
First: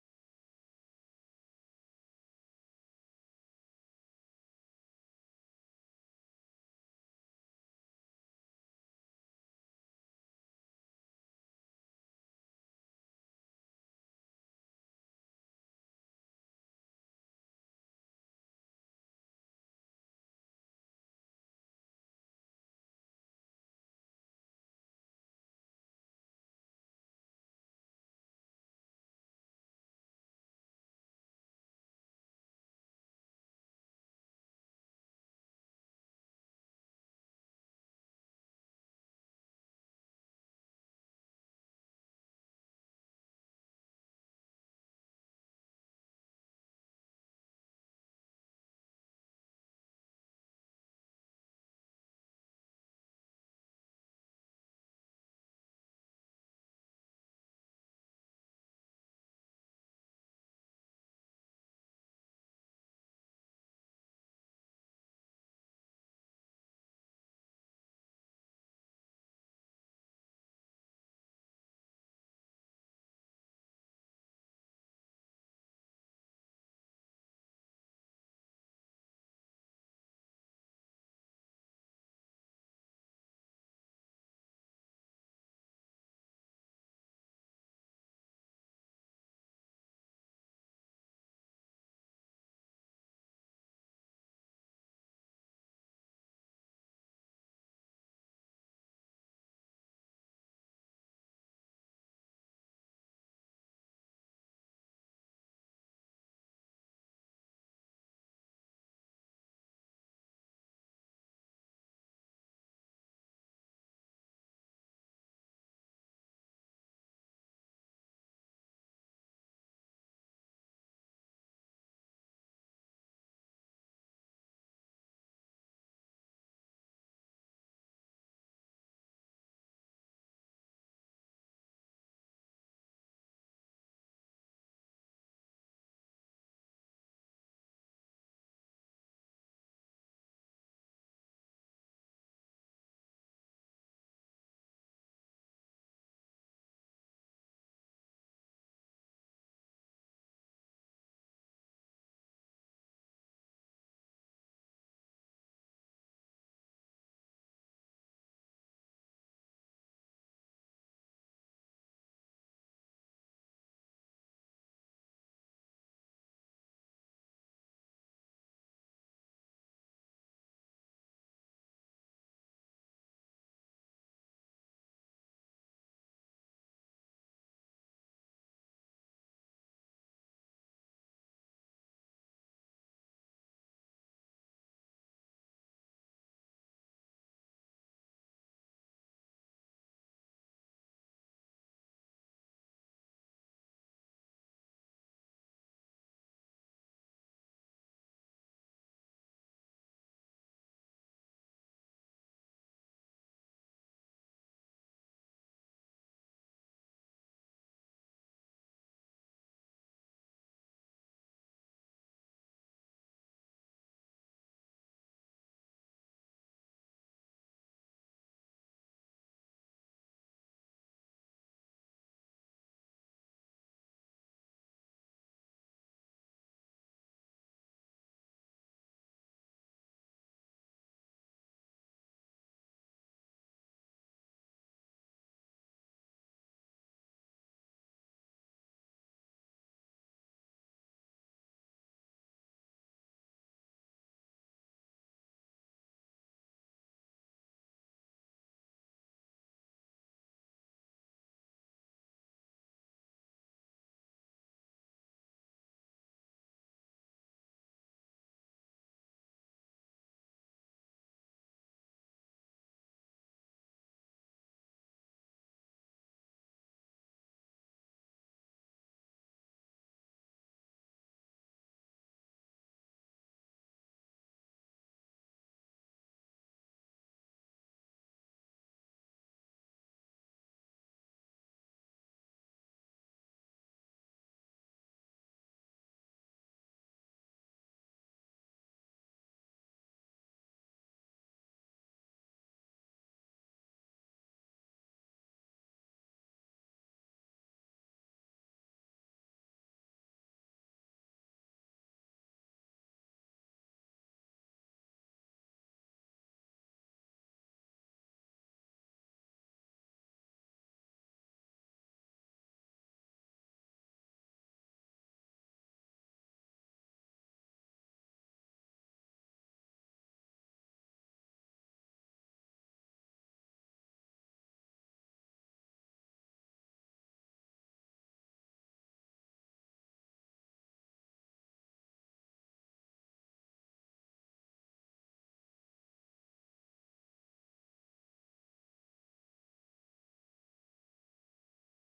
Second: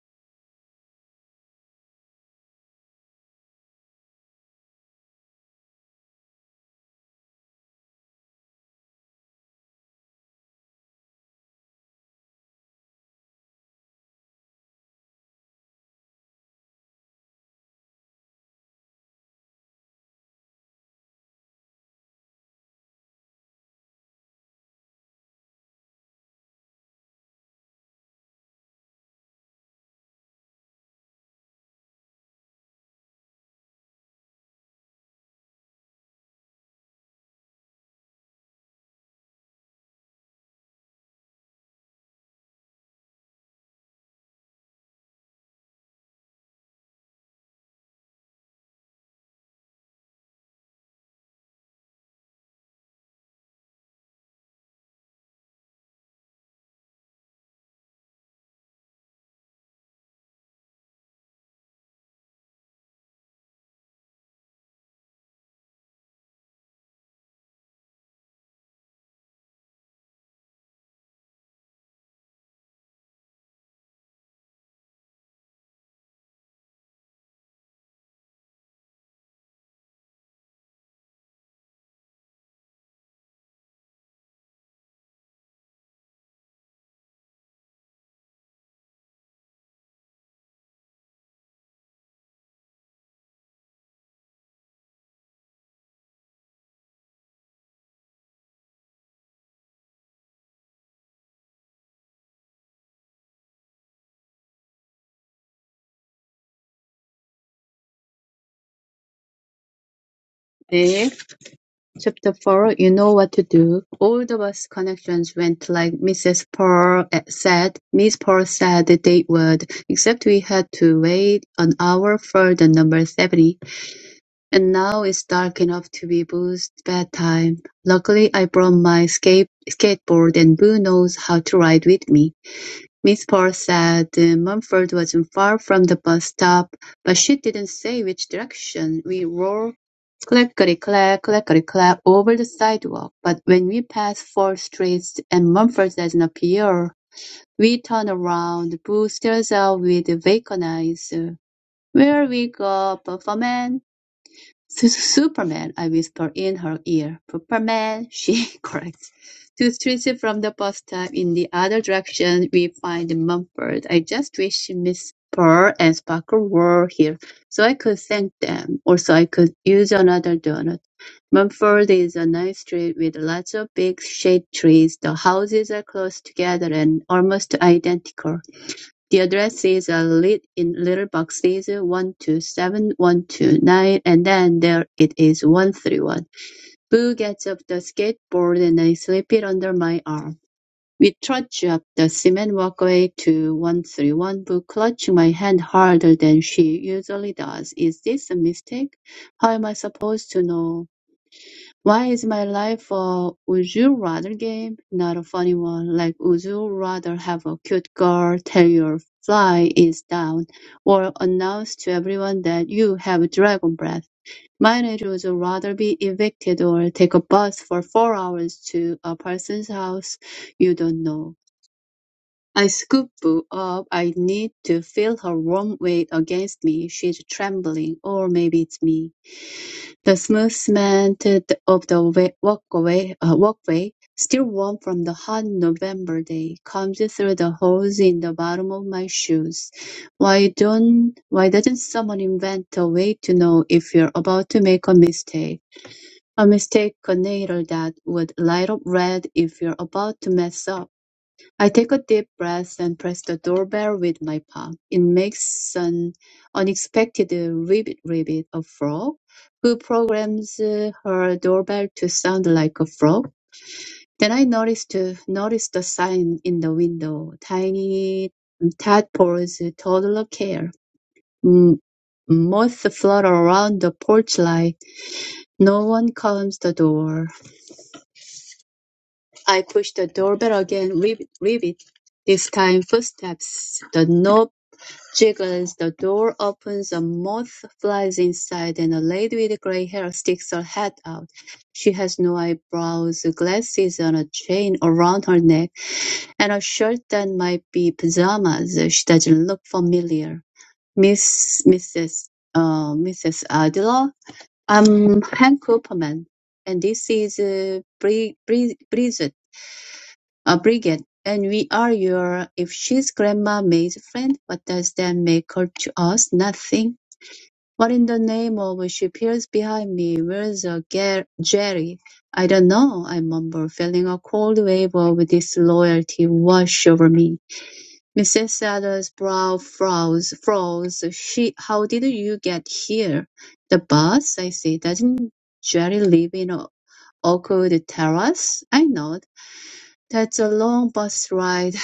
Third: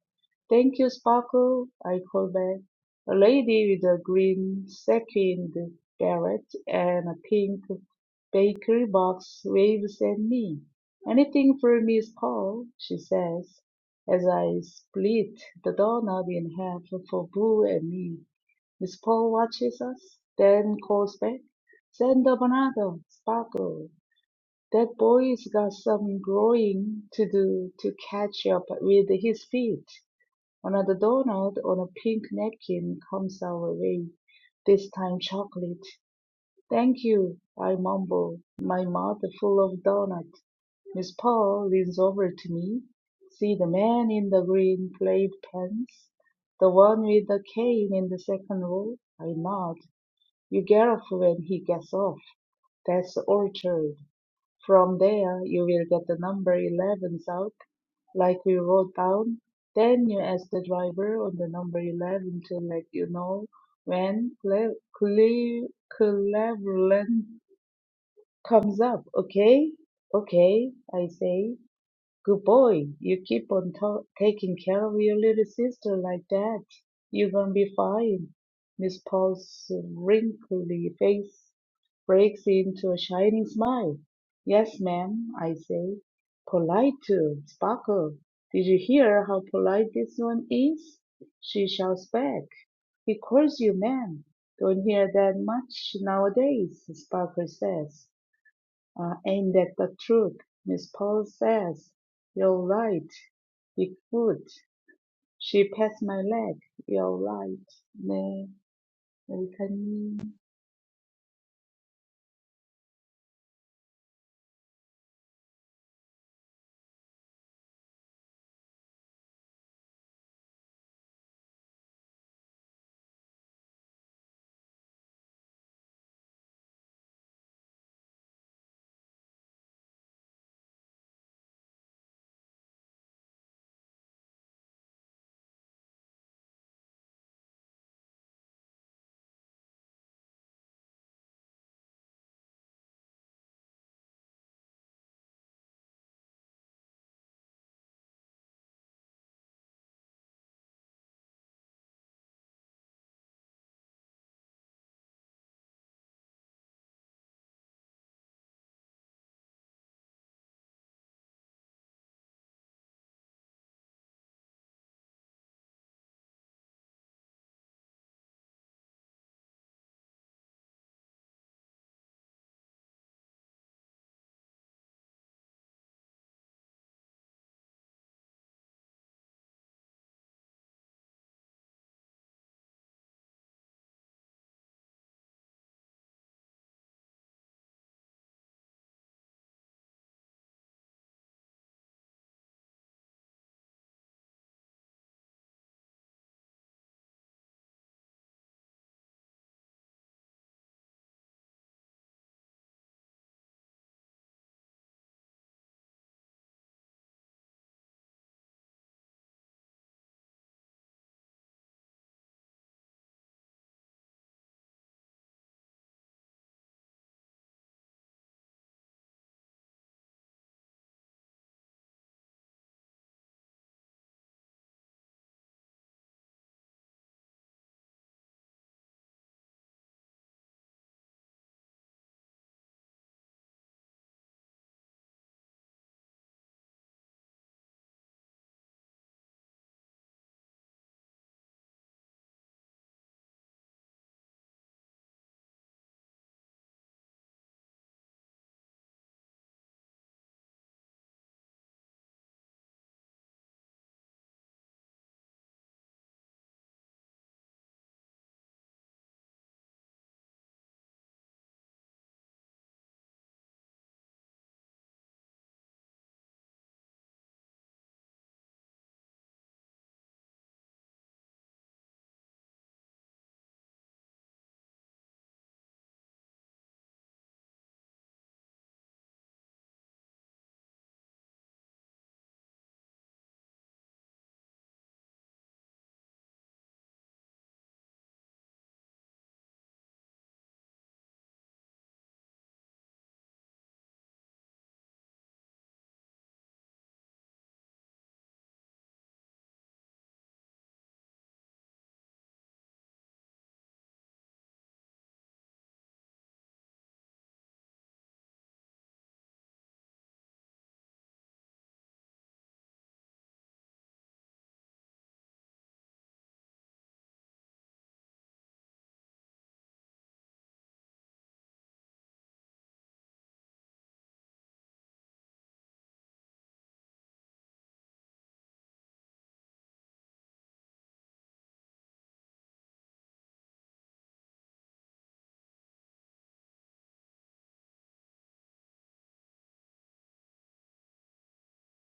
[SPEAKER 2] Thank you, Sparkle, I called back. A lady with a green sequined beret and a pink bakery box waves at me. Anything for Miss Paul, she says, as I split the doorknob in half for Boo and me. Miss Paul watches us, then calls back. Send up another, Sparkle. That boy's got some growing to do to catch up with his feet. Another Donald on a pink napkin comes our way, this time chocolate. Thank you, I mumble, my mouth full of donut. Miss Paul leans over to me. See the man in the green plaid pants? The one with the cane in the second row? I nod. You get off when he gets off. That's Orchard. From there, you will get the number 11 south, like we wrote down. Then you ask the driver on the number 11 to let you know when Cle- Cle- Cleveland comes up, okay? Okay, I say. Good boy, you keep on to- taking care of your little sister like that. You're gonna be fine. Miss Paul's wrinkly face breaks into a shining smile. Yes, ma'am, I say. Polite too, Sparkle. Did you hear how polite this one is? She shouts back. He calls you ma'am. Don't hear that much nowadays, Sparkle says. Uh, ain't that the truth? Miss Paul says, You're right. Be good. She pats my leg. You're right. 네, 여기까지.
[SPEAKER 3] Nick, chapter four, you know what to do. All the bus connections went like Mrs. Pearl eh, said. Miss Pearl said they would, except we had to wait an hour for the number 70. And now it's dark enough to be Boo's bedtime. Luckily, I brought my skate skateboard and Boo knows how to ride with me. Miss Paul said Mumford wasn't far from the bus stop, but she didn't say which direction. We rolled clackety-clack, clackety-clack over the sidewalk, but when we passed Fourth Street and Mumford doesn't appear, we turn around. Boo stares out with vacant eyes. Where we go, Bufferman? "Su- Superman," I whisper in her ear. "Pepperman," she corrects. Two streets from the bus stop, in the other direction, we find Mumford. I just wish Miss Pearl and Sparkle were here, so I could thank them. Also, I could use another donut. Mumford is a nice street with lots of big shade trees. The houses are close together and almost identical. The addresses are lit in little boxes, one two seven, one two nine, and then there it is, one three one. Boo gets off the skateboard and I slip it under my arm. We trudge up the cement walkway to one three one. Boo clutching my hand harder than she usually does. Is this a mistake? How am I supposed to know? Why is my life a would you rather game? Not a funny one. Like, would you rather have a cute girl tell your fly is down or announce to everyone that you have dragon breath? Mine is would you rather be evicted or take a bus for four hours to a person's house you don't know. I scoop Boo up. I need to feel her warm weight against me. She's trembling, or maybe it's me. The smooth cement of the walkway, uh, walkway, still warm from the hot November day, comes through the holes in the bottom of my shoes. Why don't why doesn't someone invent a way to know if you're about to make a mistake? A mistake, a nail that would light up red if you're about to mess up. I take a deep breath and press the doorbell with my palm. It makes an unexpected ribbit ribbit a frog who programs uh, her doorbell to sound like a frog. Then I noticed uh, noticed the sign in the window: tiny tadpoles, toddler care. M- Moths flutter around the porch light. No one comes the door. I push the doorbell again. Ribbit, ribbit. This time, footsteps. The knob Jiggles the door open, a moth flies inside, and a lady with grey hair sticks her head out. She has no eyebrows, glasses and a chain around her neck, and a shirt that might be pajamas. She doesn't look familiar. Miss Mrs. Uh, Mrs. Adler? I'm Hank Cooperman, and this is uh, Bri- Bri- Bridget. Brigade, and we are your if she's grandma May's friend, what does that make her to us? Nothing. What in the name of she peers behind me, where's uh, Ger- Jerry? I don't know, I mumble, feeling a cold wave of disloyalty wash over me. Mrs. Sellers' brow froze, froze. She, how did you get here? The bus, I say, doesn't Jerry live in a awkward terrace? I nod. That's a long bus ride.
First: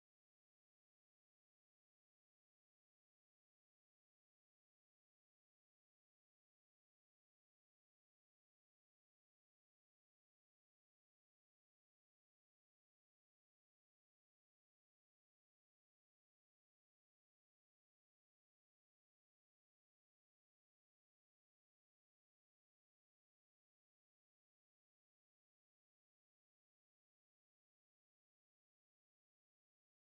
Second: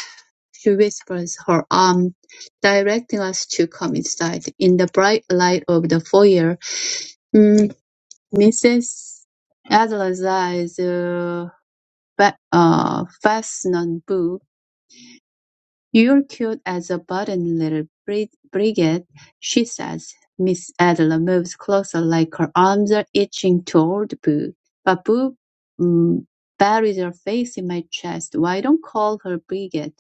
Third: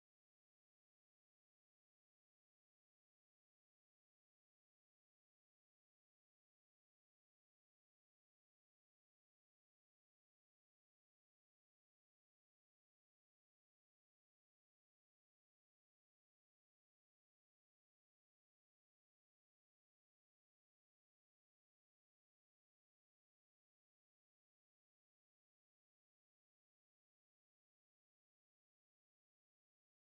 [SPEAKER 3] She whispers, her arm directing us to come inside. In the bright light of the foyer, mm, Mrs. Adler's eyes uh, fa- uh, fasten on Boo. You're cute as a button, little bri- brigade, she says. Miss Adler moves closer, like her arms are itching toward Boo. But Boo mm, buries her face in my chest. Why don't call her brigade?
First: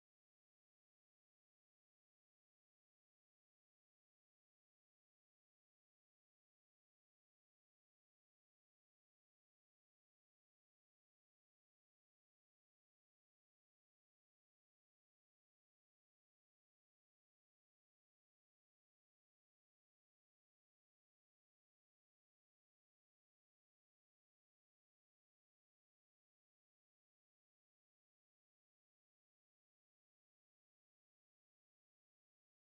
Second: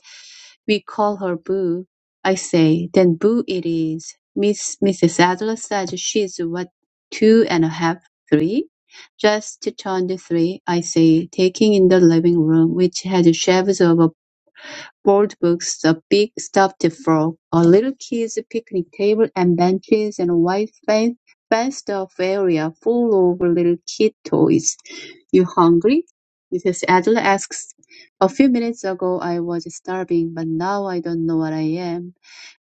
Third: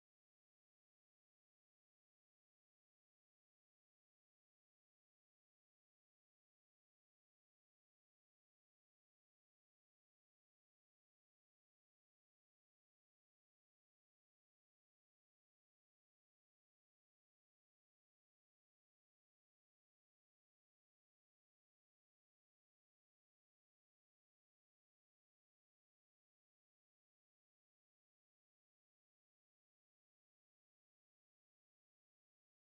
[SPEAKER 3] We call her Boo. I say, then Boo it is. Miss Mrs. Adler says she's what, two and a half, three? Just turned three, I say, taking in the living room, which had shelves of board books, a big stuffed frog, a little kids' picnic table and benches, and a white fen- fenced-off area full of little kid toys. You hungry? Mrs. Adler asks. A few minutes ago I was starving, but now I don't know what I am.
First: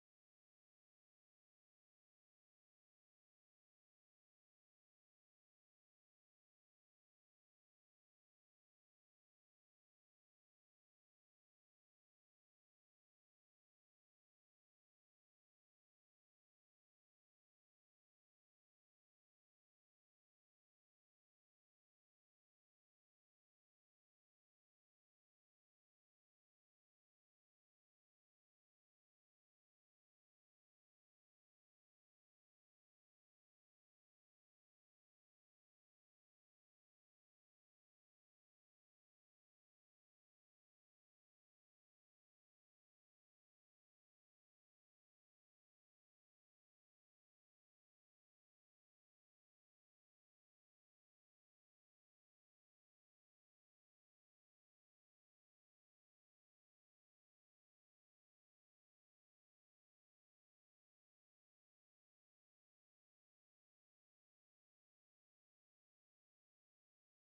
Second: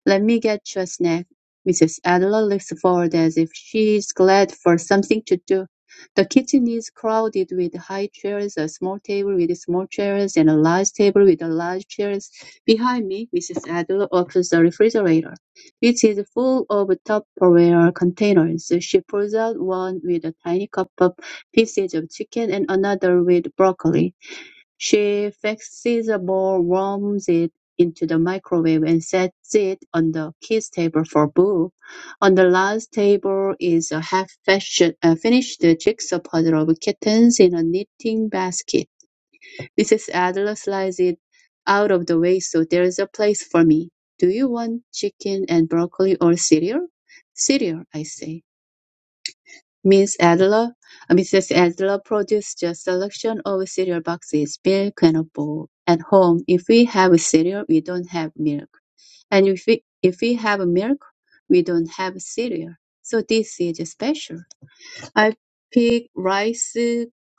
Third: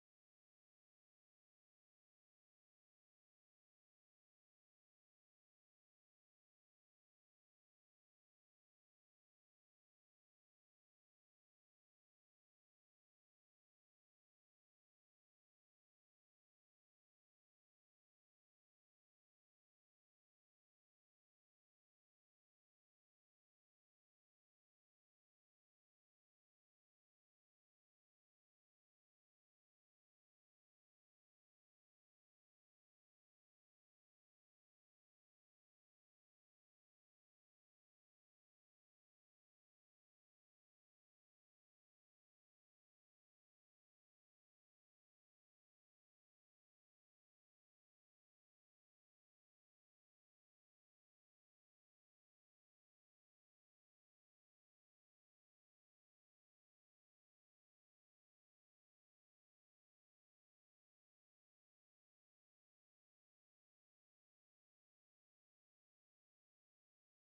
[SPEAKER 3] Let me get you a snack. Mrs. Adler Looks forward as if she is glad for something to do. The kitchen is crowded with high chairs, a small table with small chairs, and a large table with large chairs. Behind me, Mrs. Adler opens the refrigerator, which is full of Tupperware containers. She pulls out one with a tiny cup of pieces of chicken and another with broccoli. She fixes a ball, warms it into the microwave, and sets it on the kids' table for Boo. On the last table is a half-finished uh, finished jigsaw puzzle of kittens in a knitting basket. Mrs. Adler slides it out of the way so there's a place for me. Do you want chicken and broccoli or cereal? Cereal, I say. Ms. Adler, Mrs. Adler produced a selection of cereal boxes, milk, and a bowl. At home, if we have cereal, we don't have milk, and if we if we have milk, we don't have cereal. So this is special. I pick Rice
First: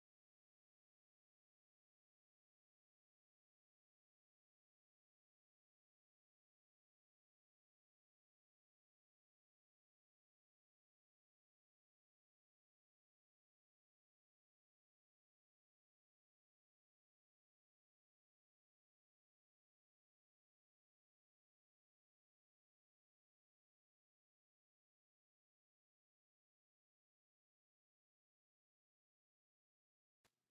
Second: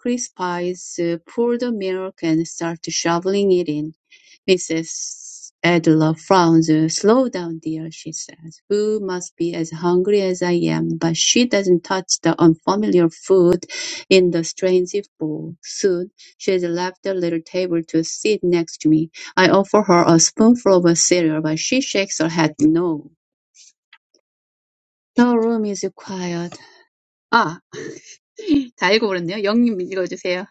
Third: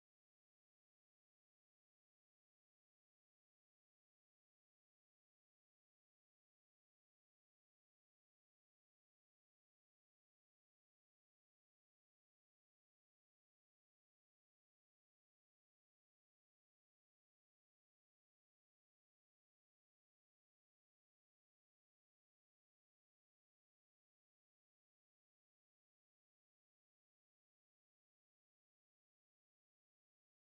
[SPEAKER 3] Krispies, pour the milk, and start shoveling it in. Mrs. Adler frowns. "Slow down, dear," she says. "Who must be as hungry as I am." But she doesn't touch the unfamiliar food in the strange bowl. Soon, she has left the little table to sit next to me. I offer her a spoonful of cereal, but she shakes her head no. The room is quiet. 아, 다 읽어버렸네요. 영님 읽어주세요.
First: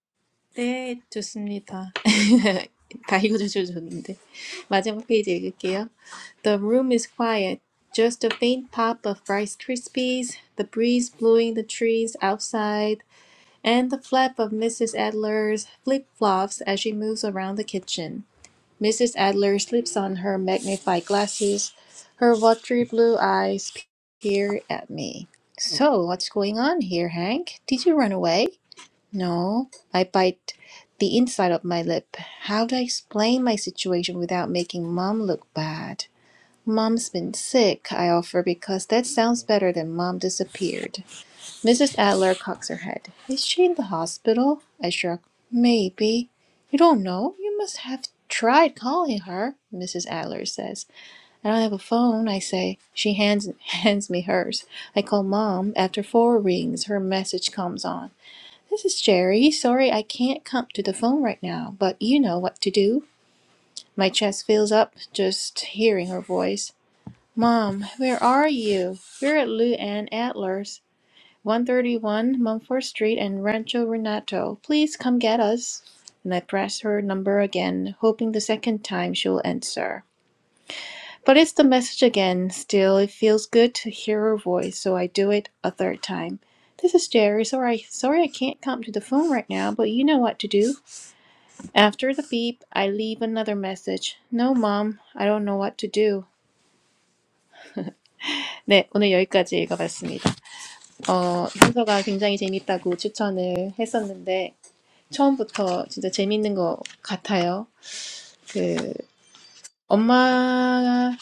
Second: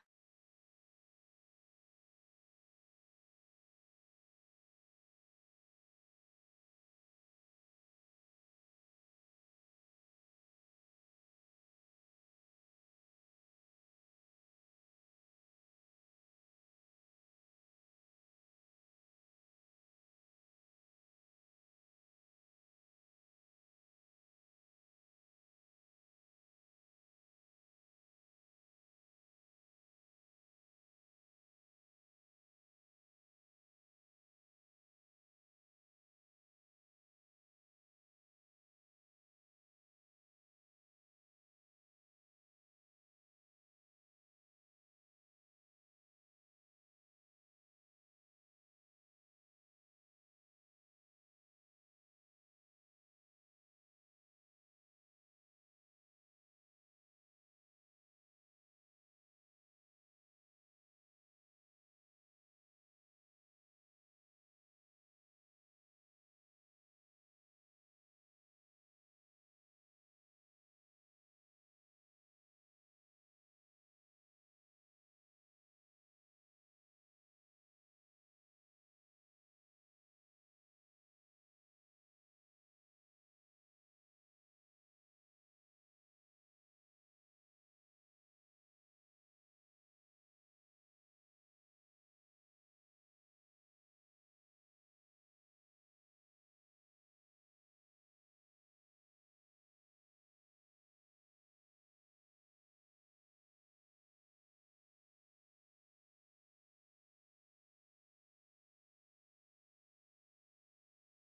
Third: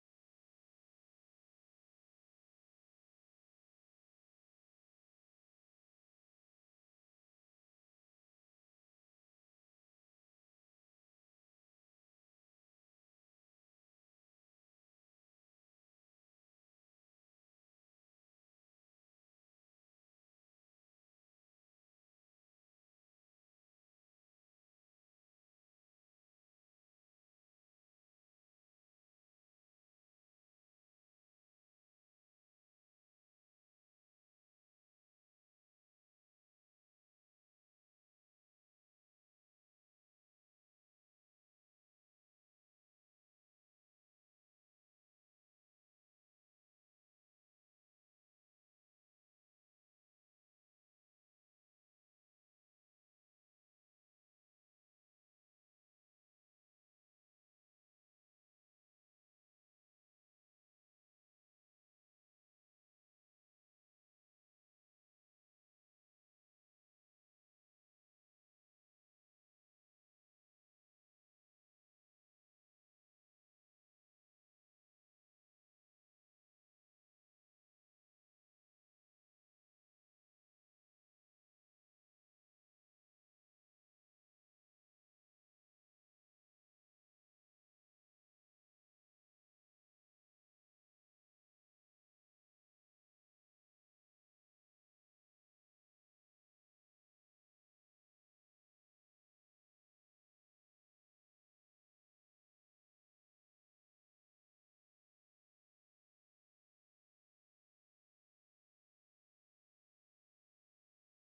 [SPEAKER 1] 네, 좋습니다. 다 읽어주셨는데. 마지막 페이지 읽을게요. The room is quiet. Just a faint pop of Rice Krispies, the breeze blowing the trees outside, and the flap of Mrs. Adler's flip-flops as she moves around the kitchen. Mrs. Adler slips on her magnified glasses. Her watery blue eyes peer at me. So, what's going on here, Hank? Did you run away? No, I bite the inside of my lip. How do I explain my situation without making mom look bad? Mom's been sick, I offer because that sounds better than mom disappeared. Mrs. Adler cocks her head. Is she in the hospital? I shrug. Maybe. You don't know? You must have tried calling her, Mrs. Adler says. I don't have a phone, I say. She hands hands me hers. I call mom. After four rings, her message comes on. This is Jerry. Sorry I can't come to the phone right now, but you know what to do. My chest fills up just hearing her voice. Mom, where are you? We're at Lou Ann Adler's, 131 Mumford Street and Rancho Renato. Please come get us. And I press her number again, hoping the second time she'll answer. But it's the message again. Still, it feels good to hear her voice, so I do it a third time. This is Jerry. Sorry, sorry I can't come to the phone right now, but you know what to do. After the beep, I leave another message. No, mom, I don't know what to do. 네, 오늘 여기까지 읽어봤습니다. 어, 현서가 굉장히 재밌다고 추천을 했었는데, 처음부터 진짜 재밌는 것 같아요. 그, 엄마가,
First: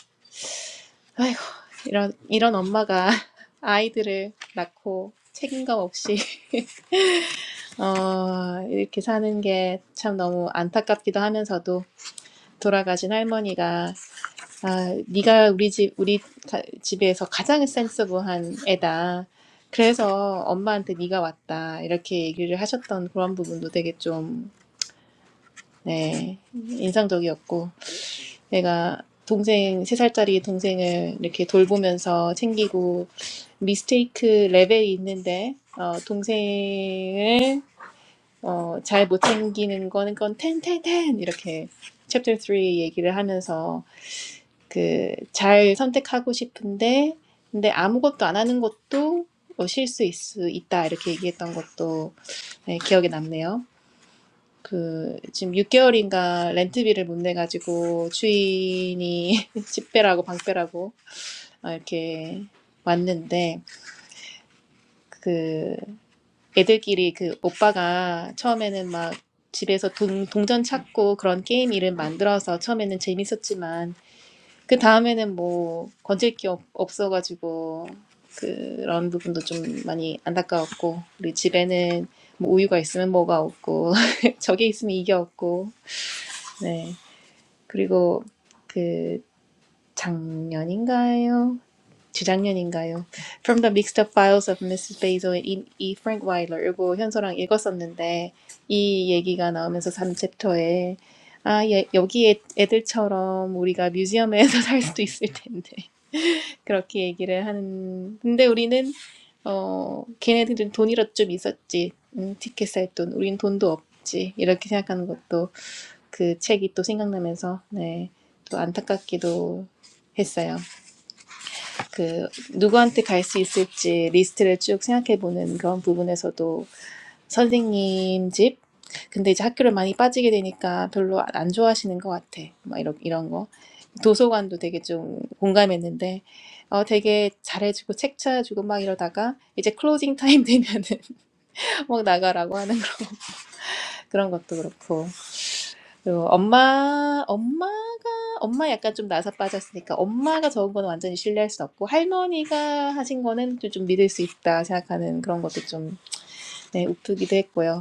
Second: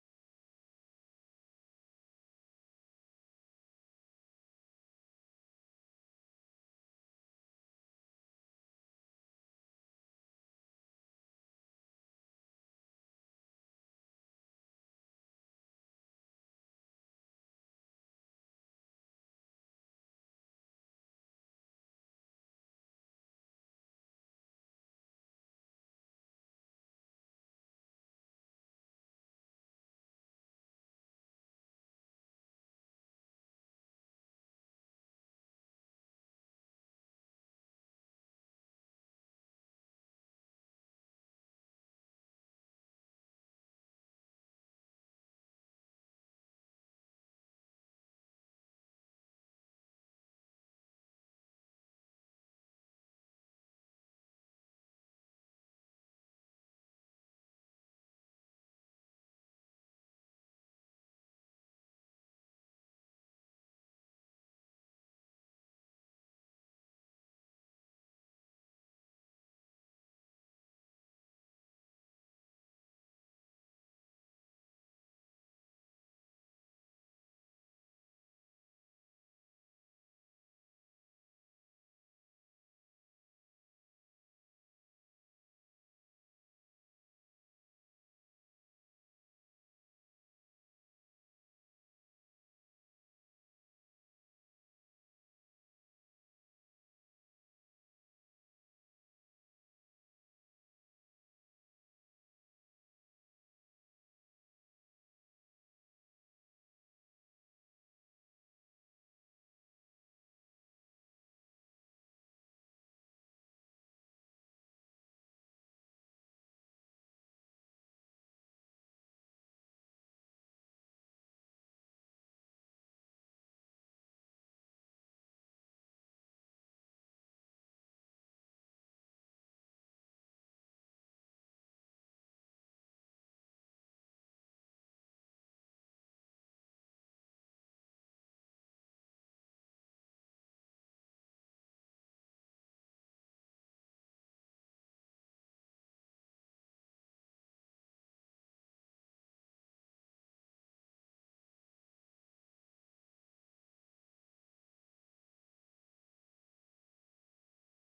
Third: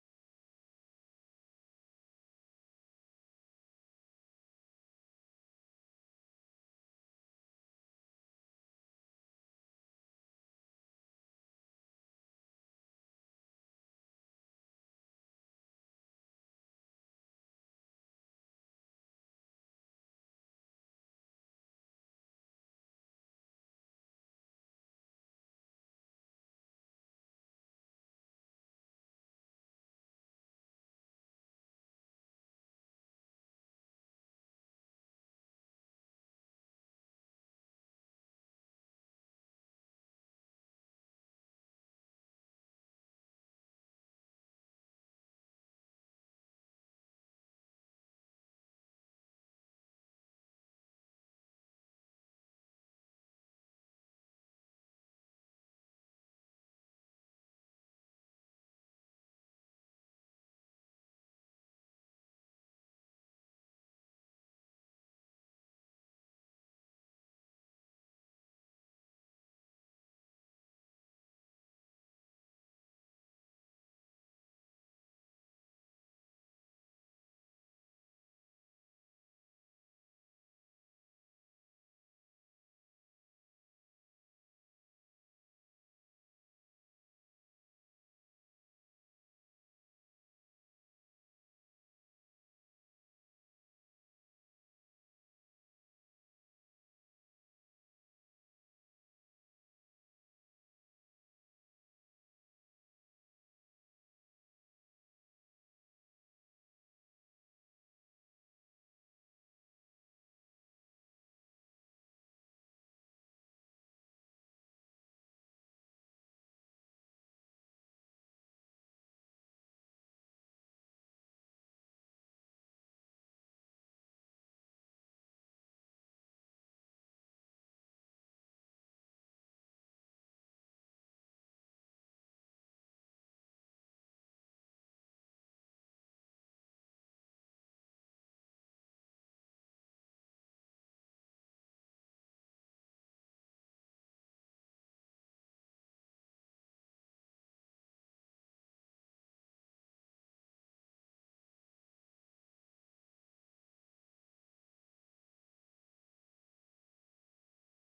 [SPEAKER 1] 아이고, 이런, 이런 엄마가 아이들을 낳고 책임감 없이, 어, 이렇게 사는 게참 너무 안타깝기도 하면서도, 돌아가신 할머니가 아, 네가 우리 집 우리 가- 집에서 가장 센서블한 애다. 그래서 엄마한테 네가 왔다. 이렇게 얘기를 하셨던 그런 부분도 되게 좀 네, 인상적이었고 내가 동생 세 살짜리 동생을 이렇게 돌보면서 챙기고 미스테이크 레벨이 있는데 어, 동생을 어, 잘못 챙기는 거는 건 텐텐텐 이렇게 챕터 3 얘기를 하면서 그 잘 선택하고 싶은데 근데 아무것도 안 하는 것도 뭐 실수일 수 있다 이렇게 얘기했던 것도 네, 기억에 남네요. 그 지금 6개월인가 렌트비를 못 내가지고 주인이 집배라고 방배라고 어, 이렇게 왔는데 그 애들끼리 그 오빠가 처음에는 막 집에서 동, 동전 찾고 그런 게임 이름 만들어서 처음에는 재밌었지만 그 다음에는 뭐 건질 게 없, 없어가지고 그런 부분도 좀 많이 안타까웠고 우리 집에는 뭐 우유가 있으면 뭐가 없고 저게 있으면 이게 없고 네 그리고 그 작년인가요? 재작년인가요? From the mixed up files of Mrs. Basil and E. E. Frank Wyler 이거 현서랑 읽었었는데 이 얘기가 나오면서 삼 챕터에 아, 예, 여기 애, 애들처럼 우리가 뮤지엄에서 살 수도 있을 텐데 그렇게 얘기를 하는 근데 우리는 어 걔네들은 돈이라도 좀 있었지 음, 티켓 살 돈 우린 돈도 없지 이렇게 생각하는 것도 그 책이 또 생각나면서 네또 안타깝기도 했어요 그 누구한테 갈 수 있을지 리스트를 쭉 생각해 보는 그런 부분에서도 선생님 집. 근데 이제 학교를 많이 빠지게 되니까 별로 안 좋아하시는 것 같아. 막 이런, 이런 거. 도서관도 되게 좀 공감했는데, 어, 되게 잘해주고 책 찾아주고 막 이러다가 이제 클로징 타임 되면은 막 나가라고 하는 거- 그런 것도 그렇고. 그리고 엄마, 엄마가, 엄마 약간 좀 나사 빠졌으니까 엄마가 적은 건 완전히 신뢰할 수 없고 할머니가 하신 거는 또좀 믿을 수 있다 생각하는 그런 것도 좀, 네, 우프기도 했고요.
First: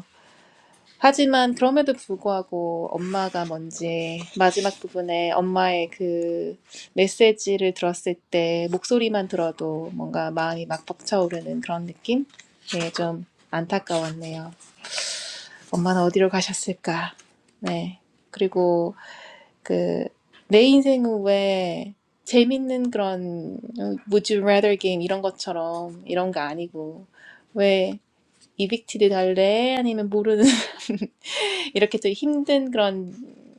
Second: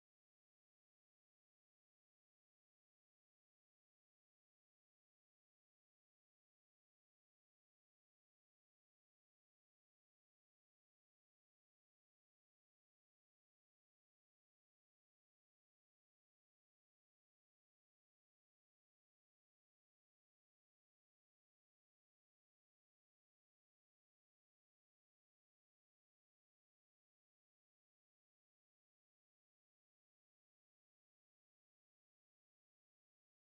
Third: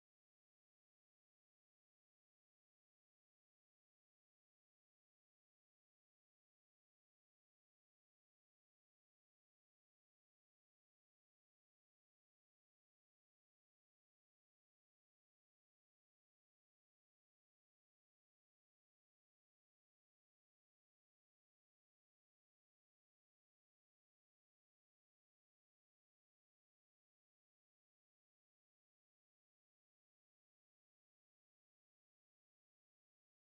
[SPEAKER 1] 하지만 그럼에도 불구하고 엄마가 뭔지 마지막 부분에 엄마의 그 메시지를 들었을 때 목소리만 들어도 뭔가 마음이 막 벅차오르는 그런 느낌? 네, 좀 안타까웠네요. 엄마는 어디로 가셨을까? 네. 그리고 그 내 인생은 왜 재밌는 그런 Would you rather 게임 이런 것처럼 이런 거 아니고 왜 이빅티드 달래? 아니면 모르는 이렇게 또 힘든 그런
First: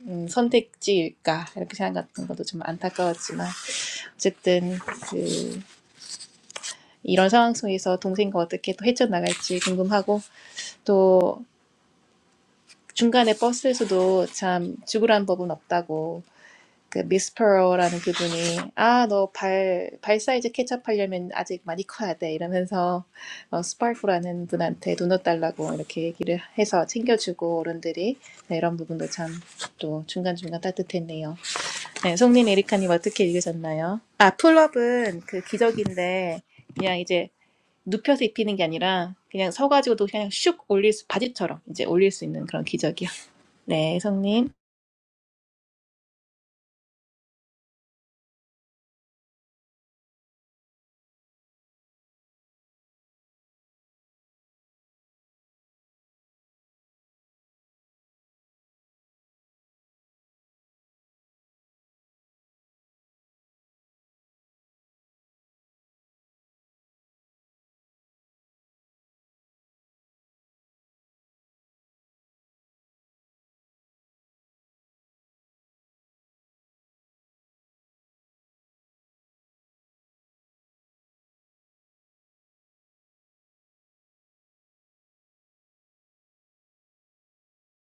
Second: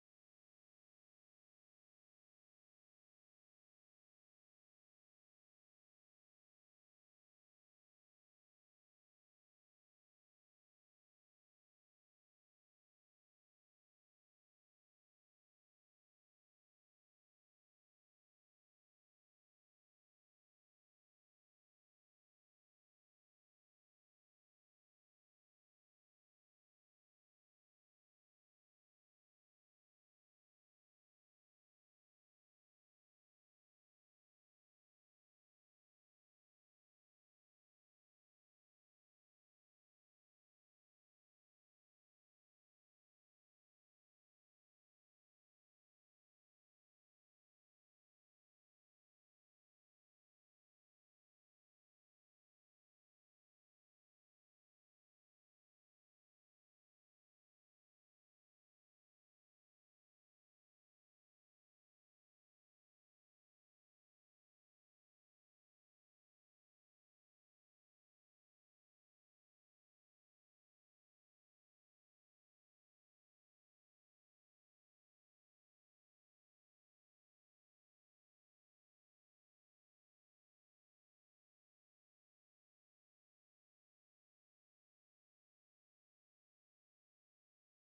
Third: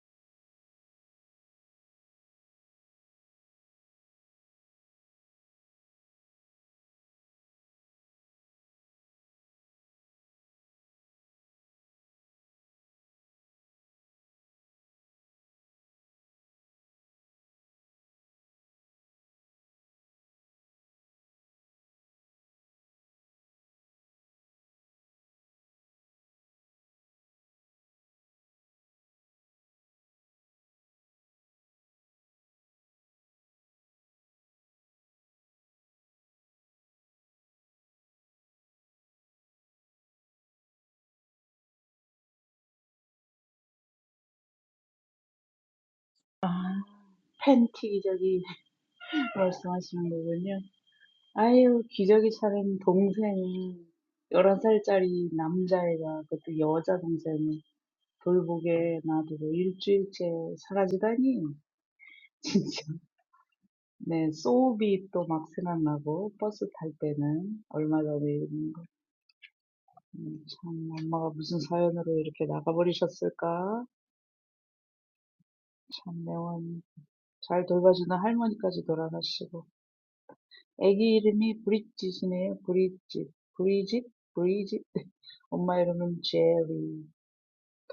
[SPEAKER 1] 음, 선택지일까 이렇게 생각하는 것도 좀 안타까웠지만 어쨌든 그 이런 상황 속에서 동생과 어떻게 또 헤쳐나갈지 궁금하고 또 중간에 버스에서도 참 죽으란 법은 없다고 그 미스퍼러라는 그분이 아, 너 발 발 사이즈 케첩하려면 아직 많이 커야 돼 이러면서 어, 스파이크라는 분한테 도넛 달라고 이렇게 얘기를 해서 챙겨주고 어른들이 네, 이런 부분도 참 또 중간중간 따뜻했네요. 네, 송님 에리카님 어떻게 읽으셨나요? 아, 풀업은 그 기적인데 그냥 이제 눕혀서 입히는 게 아니라 그냥 서가지고도 그냥 슉 올릴 수 바지처럼 이제 올릴 수 있는 그런 기적이요. 네, 송님.
[SPEAKER 2] 아, 팬티 기저귀 말씀하시는 거군요. 아유, 기저귀 차린 동생이 열한 살짜리 남자애가, 그것도 여자 동생이 돌보게 놔두고 일주일째 사라지다니. 진짜. 네. 소울비 또막 생각나고 버스 탈 때는 얼마 전에 이런 거. 음, 참 엄마가 무슨 사연으로 이렇게 나가버리셨을까? 참 매원 잘 돌봐주는 할머니까지 돌아가시고. 아기 이름이 브릿짓이네요. 브릿짓. 브리짓? 브리짓. 엄마 이름은 제리.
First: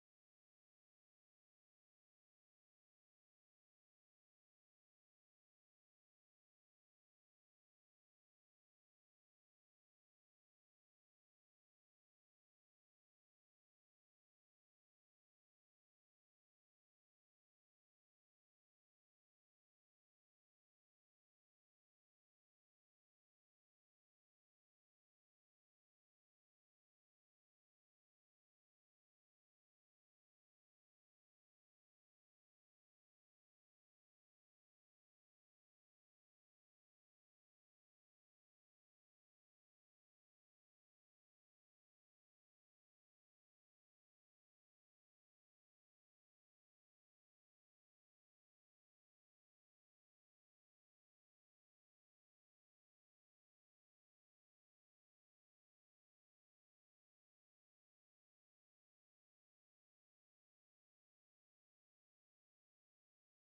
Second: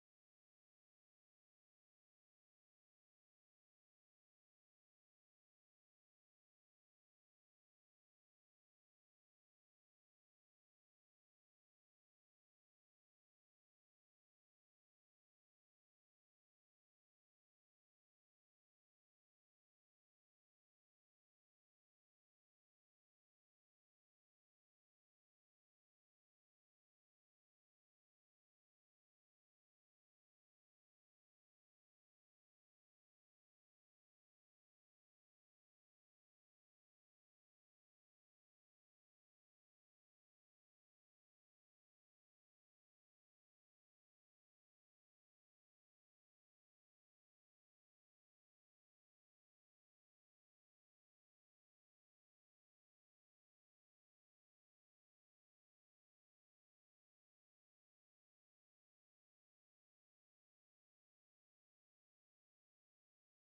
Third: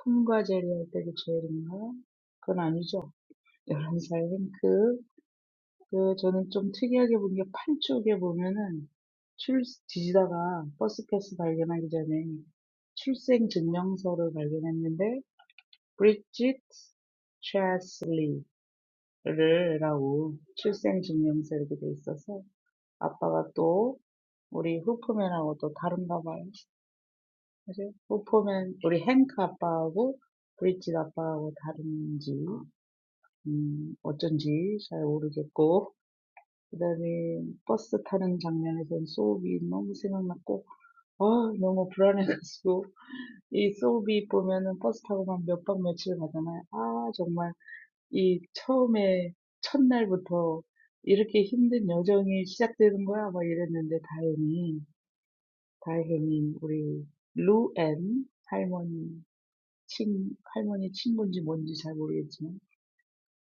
[SPEAKER 2] 톰과 제리 할 때도 제리인가? 그건 아니죠. 열한 살 윙크. 그 저는 좀 특이하게 본 게 판쪽에 보면은 출 뒤지다가 버스 패스 발견하기 전에 출생 증명서를 발견했는데 브리짓 최슬리를 라고 출생 증명서 이렇게 돼 있어서 아빠가 또 우리 후프맨하고 또 다른가 봐요. 그래서 후프맨 우리 행크 아빠하고 브리짓 아빠하고 다른지 음 어쩐지 잘 모르겠고 그다음에 버스 타는 장면에선 소울이 너무 생각났고 아 너무 불안해가지고 이 소울이 보면은 버스 타고만 몇 박 며칠 가잖아요. 아 정말 이 처음에 첫날부터 이렇게 힘든 여정이 시작되는 거야 막 이랬는데 다행히 다행히 우리 루앤 할머니 친 할머니 친구인지 뭔지 잘 모르겠지만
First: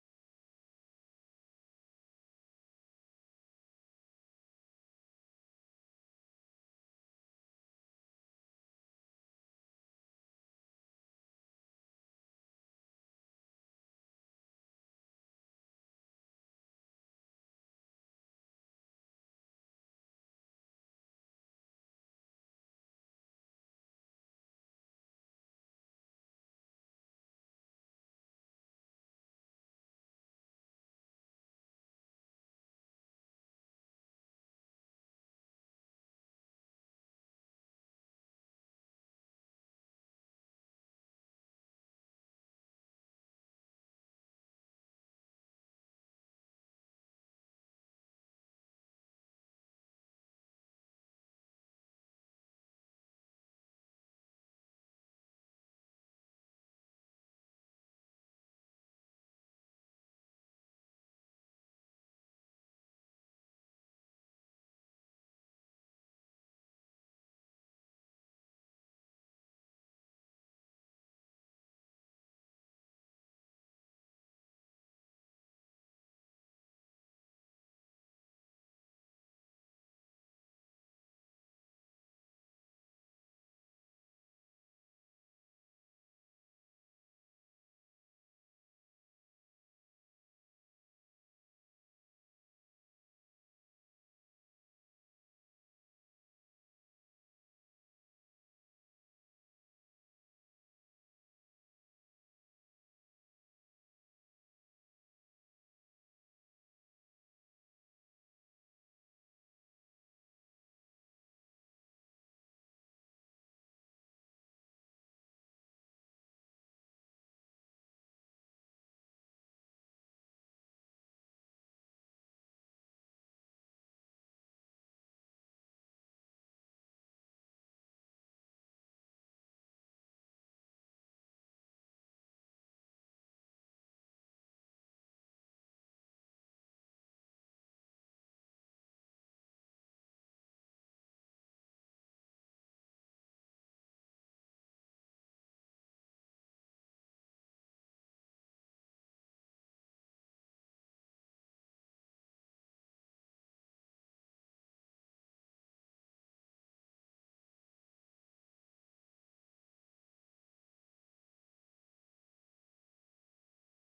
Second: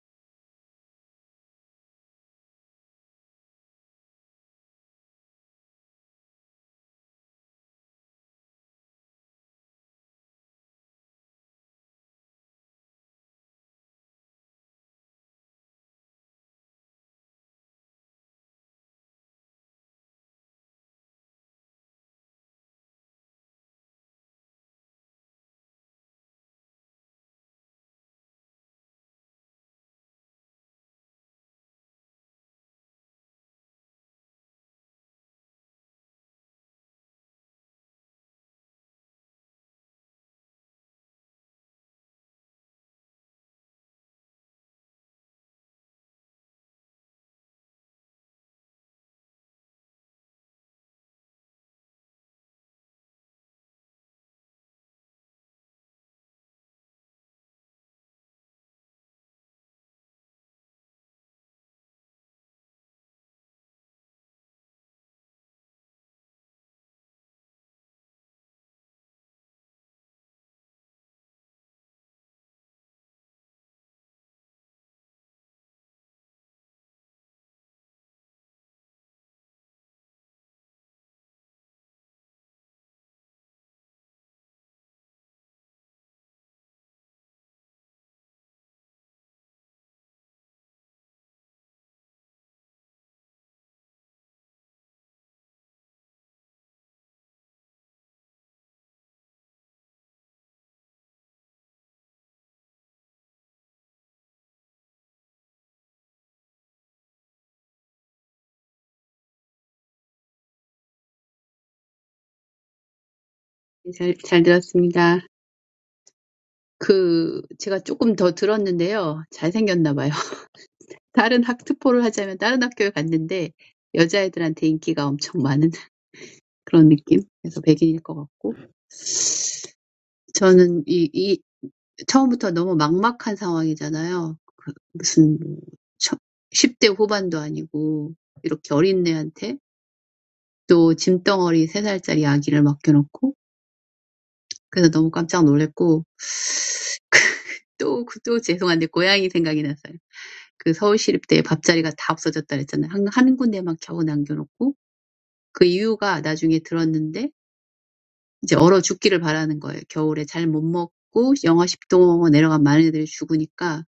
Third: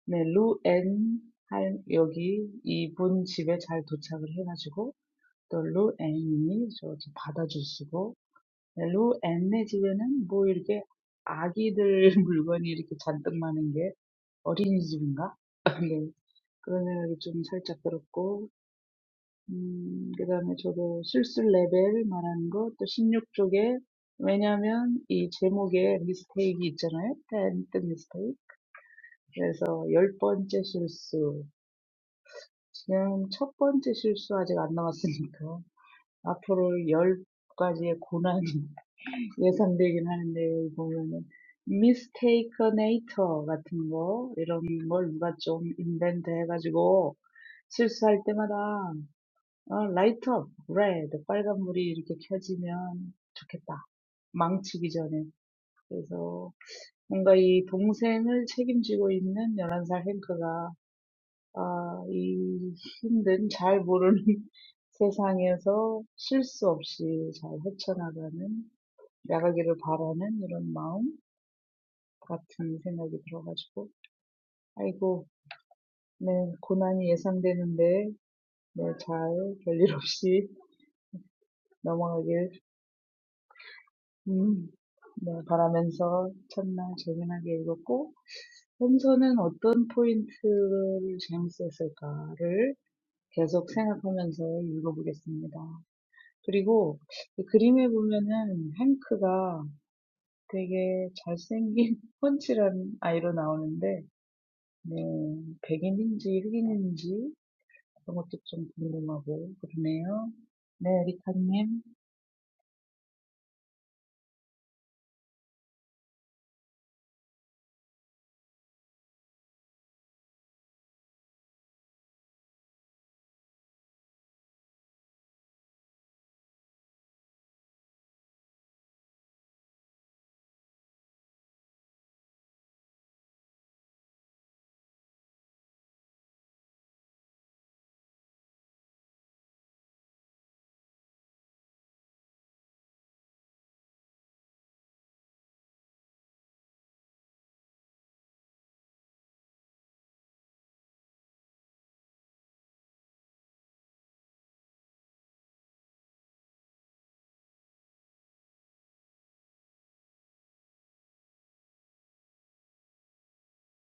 [SPEAKER 2] 네 루앤 할 여기 이분 집에 잘 도착을 해가지고 또 루앤이 저기 받아주시고 루앤네 집에는 뭐 이렇게 아기들 물건이 이렇게 잔뜩 많은 게 어린이집인가? 네, 그런 생각이 좀 살짝 들었고 음, 그다음에 저도 술술 레벨 말하는 거또 십육 쪽에 왜냐면 이 제목에 미스테이크 있잖아요. 텐트 미스테이크. 그래서 열 번째 실수. 지금 첫 번째 실수 아직 안 나왔으니까 앞으로 열 가지의 고난 예상되긴 하는데 보면은 미스테이커네이터 같은 거 이런 걸 누가 좀 인벤트 해가지고 실수할 때마다 어, 라이트업, 레드, 빨간불이 이렇게 켜지면 좋겠다. 망치기 전에. 그래서 뭔가 이 동생을 책임지고 있는 열한 살 행크가 아, 이 힘든 잘 모르는 세상에서 실수 없이 잘 헤쳐나가는 나가기를 바라는 이런 마음 같은 생각이 들어가지고 아이고 네 고난이 예상되는데 네, 잘 별일 없이 넘어가길 음, 네 바라면서 첫날 재미나게 읽었고 홈서는 어떤 포인트를 재밌었을까를 계속 생각하면서 읽어보겠습니다. 그리고 그 그림에 보면은 행크가 되게 잘생긴 펀치란 아이로 나오는데 네, 백인인지 흑인인지 그런 것도 좀 궁금하고 그러네요. 네, 리카님.
[SPEAKER 3] 잘, 잘 들었습니다. 그, 제가 조금 더 들었는데요. 잘생겼나 봐요. 다른 학투포를 하자면 다른 학교에 갔는데 여자애들한테 인기가 엄청 많은 그런 느낌? 그래서 백인일 것 같고. 저는 이, 이, 처음부터 너무 막막한 상황이잖아요. 무슨, 뭐 처- 10대 후반도 아니고, 이렇게 어린 애한테 또 짐덩어리 세 살짜리 아기를 맡겨놓고, 그래서 너무 깜짝 놀랐고, 또, 또 죄송한데, 고양이 생각이 났어요. 그 서울시립대에 밥자리가 다 없어졌다 그랬잖아요. 한, 한 군데만 겨우 남겨놓고, 그 이유가 나중에 들었는데, 이제 얼어 죽기를 바라는 거예요. 겨울에 잘못 먹고 영하 십 도 내려간 많은 애들이 죽으니까